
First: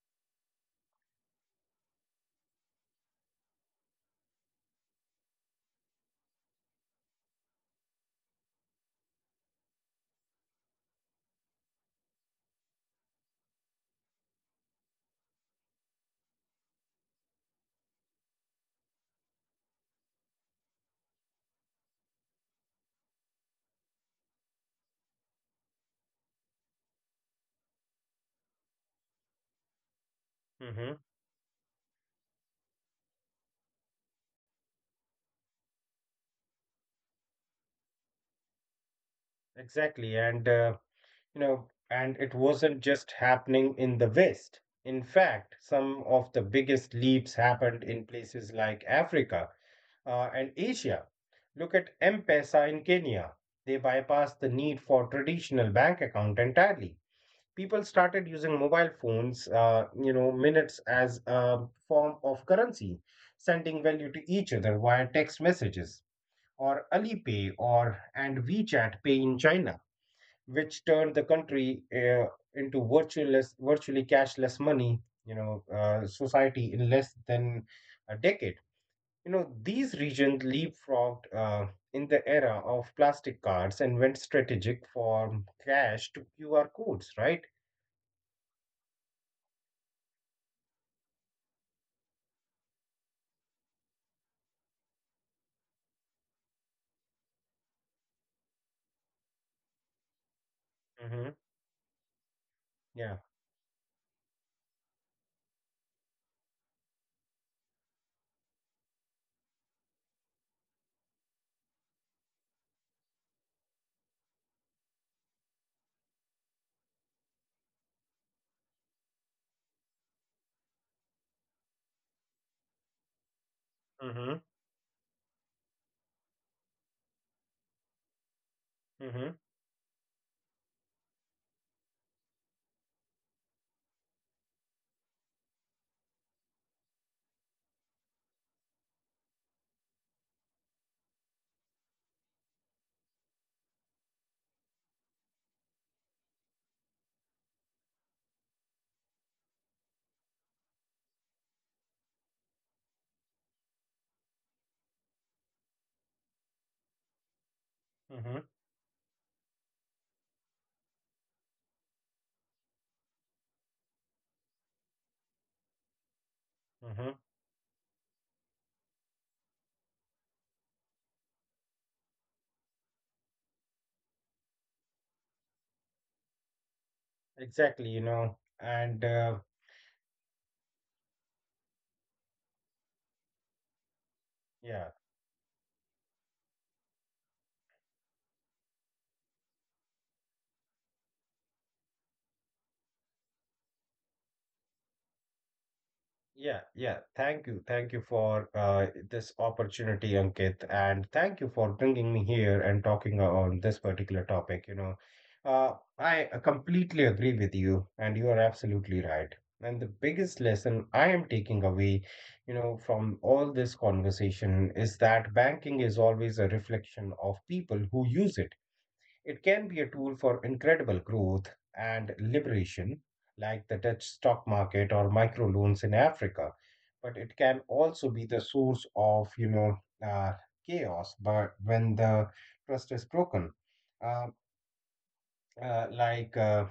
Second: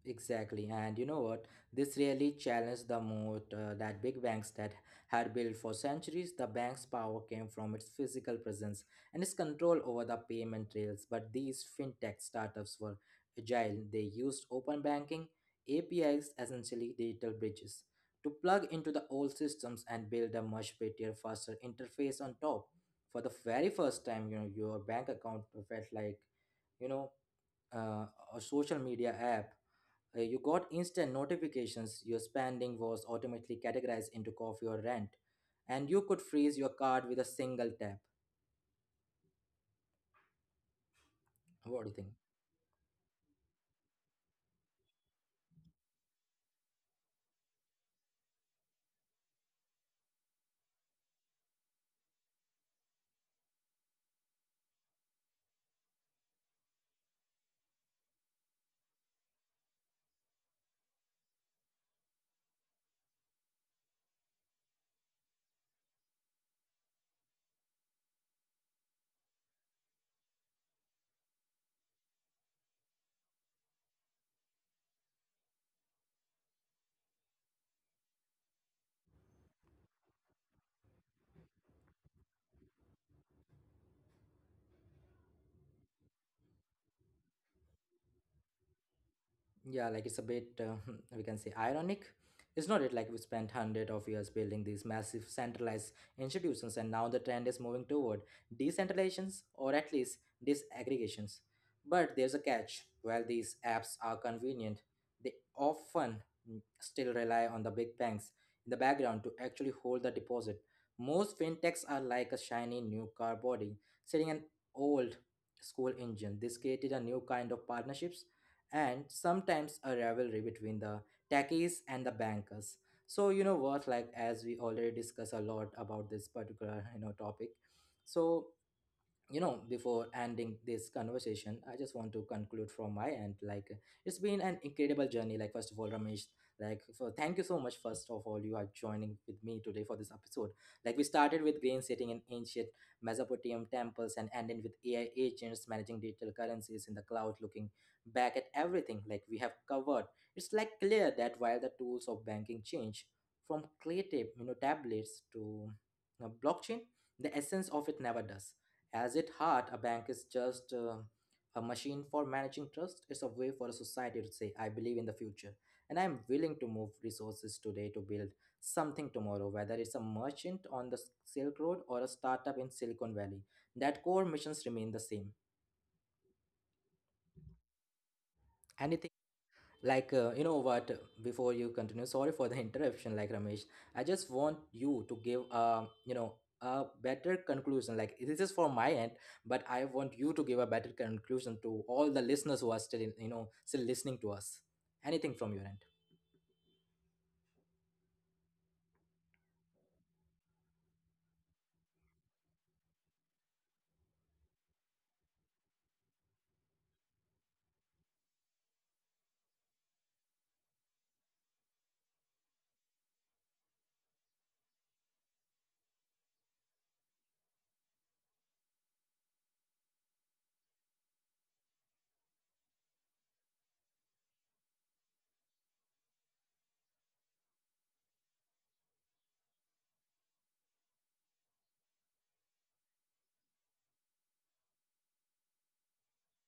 [SPEAKER 1] Exactly, and you know what? This really challenged the moat that big banks that had built for centuries. The bank's power came from its physical presence and its control over the payment rails. But these fintech startups were agile. They used open banking APIs, essentially digital bridges, to plug into the old systems and build a much prettier, faster interface on top. For the very first time, you know, your bank account felt like, you know, uh, a social media app. You got
[SPEAKER 2] Mhm.
[SPEAKER 1] instant notifications, your spending was automatically categorized into coffee or rent, and you could freeze your card with a single tap.
[SPEAKER 2] Exactly, you know,
[SPEAKER 1] What do you think?
[SPEAKER 2] and it wasn't just happening in the West. In fact, some of the biggest leaps happened in places like Africa and Asia. Look at M Pesa in Kenya. They bypassed the need for traditional bank account entirely. People started using mobile phones, minutes as a form of currency, sending value to each other via text messages, or Alipay or and WeChat Pay in China, which turned the country into virtually cashless money, society in less than a decade. You know, these regions leapfrogged in the era of plastic cards and went strategic from cash to QR codes, right?
[SPEAKER 1] Yeah, like it's a bit we can say ironic, it's not it, like we spent hundred of years building these massive centralized institutions and now the trend is moving toward decentralizations, or at least
[SPEAKER 2] Mm-hmm.
[SPEAKER 1] disaggregations. But there's a catch.
[SPEAKER 2] Yeah.
[SPEAKER 1] While these apps are convenient, they often still rely on the big banks in the background to actually hold the deposit. Most fintechs are like a shiny new car body sitting an old school engine. This created a new kind of partnerships and sometimes a rivalry between the techies and the bankers. So you know what, like
[SPEAKER 2] Mm-hmm.
[SPEAKER 1] as we already discussed a lot about this particular topic, so,
[SPEAKER 2] Mm-hmm.
[SPEAKER 1] you know, before ending this conversation I just want to conclude from my end. Like it's been an incredible journey. Like first of all, Ramesh, thank you so much, first of all, you are joining with me today for this episode. Like we started with grain setting in ancient Mesopotamian temples and ended with AI agents managing digital currencies in the cloud. Looking back at everything like we have covered, it's like clear that while the tools of banking change from creative, you know, tablets to, you know, blockchain, the essence of it never
[SPEAKER 2] Mm-hmm.
[SPEAKER 1] does. As at heart, a bank is just a machine for managing trust. It's a way for a society to say, I believe in the future, and I'm willing to move
[SPEAKER 2] Mm-hmm.
[SPEAKER 1] resources today to build something tomorrow, whether it's a merchant on the Silk Road or a startup in Silicon Valley. That core missions remain the same.
[SPEAKER 2] Exactly, you know, and
[SPEAKER 1] Anything like you know what, before you continue, sorry for the interruption, like Ramesh, I just want
[SPEAKER 2] yeah.
[SPEAKER 1] you to give a, you know, a better conclusion. Like this is for my end, but I want you to give a better conclusion to all the listeners who are still in, you know, still listening to us. Anything from your end?
[SPEAKER 2] Yeah, yeah. Thank you. Thank you for this opportunity, Ankit. And thank you for bringing me here and talking on this particular topic. You know, I completely agree with you, and you are absolutely right. And the biggest lesson I am taking away, you know, from all this conversation is that banking is always a reflection of people who use it. It can be a tool for incredible growth and liberation, like the Dutch stock market or microloans in Africa. But it can also be the source of, uh, chaos. But when the trust is broken, uh, like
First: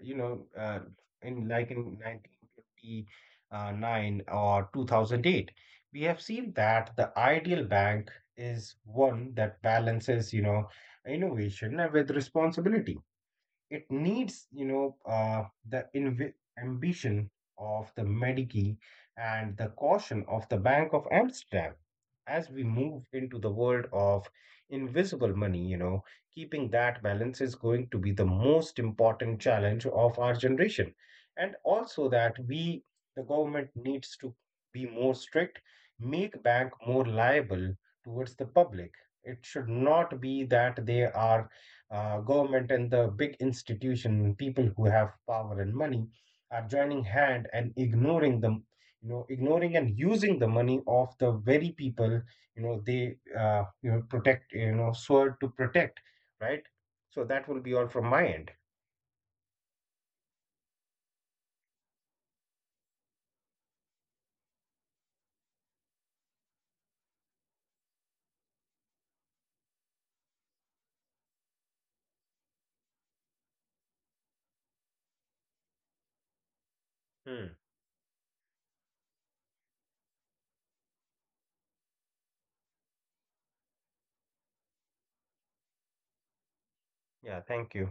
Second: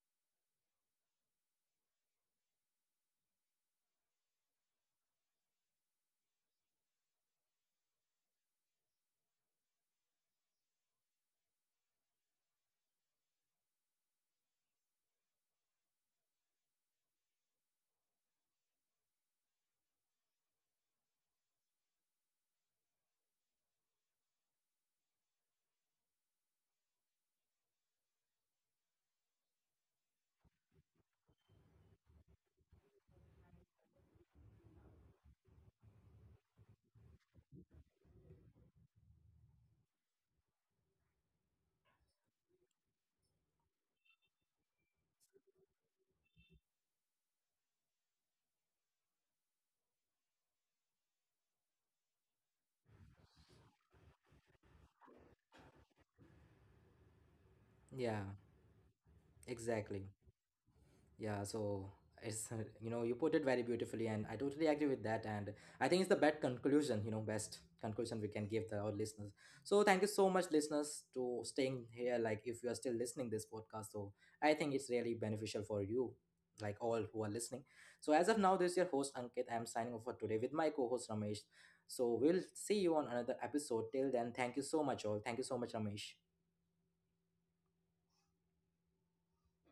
[SPEAKER 2] you know, in like in 1959 or 2008, we have seen that the ideal bank is one that balances, innovation with responsibility. It needs, you know the inv- ambition of the Medici and the caution of the Bank of Amsterdam. As we move into the world of invisible money, keeping that balance is going to be the most important challenge of our generation. And also that we, the government, needs to be more strict, make bank more liable towards the public. It should not be that they are, government and the big institution, people who have power and money, are joining hand and ignoring them, you know, ignoring and using the money of the very people, you know, they, you know, protect, you know, sword to protect, right? So
[SPEAKER 1] Yeah.
[SPEAKER 2] that will be all from my end.
[SPEAKER 1] Exactly. Yeah. So it's you know, you put it very beautifully, and I totally agree with that. And I think it's the best conclusion. Best conclusion we can give to our listeners. So thank you so much, listeners, to staying here. Like if you are still listening this podcast, so I think it's really beneficial for you, like all who are listening. So as of now, this is your host Ankit.
[SPEAKER 2] Hmm.
[SPEAKER 1] I'm signing off for today with my co-host Ramesh. So we'll see you on another episode. Till then, thank you so much, all. Thank you so much, Ramesh.
[SPEAKER 2] Yeah. Thank you.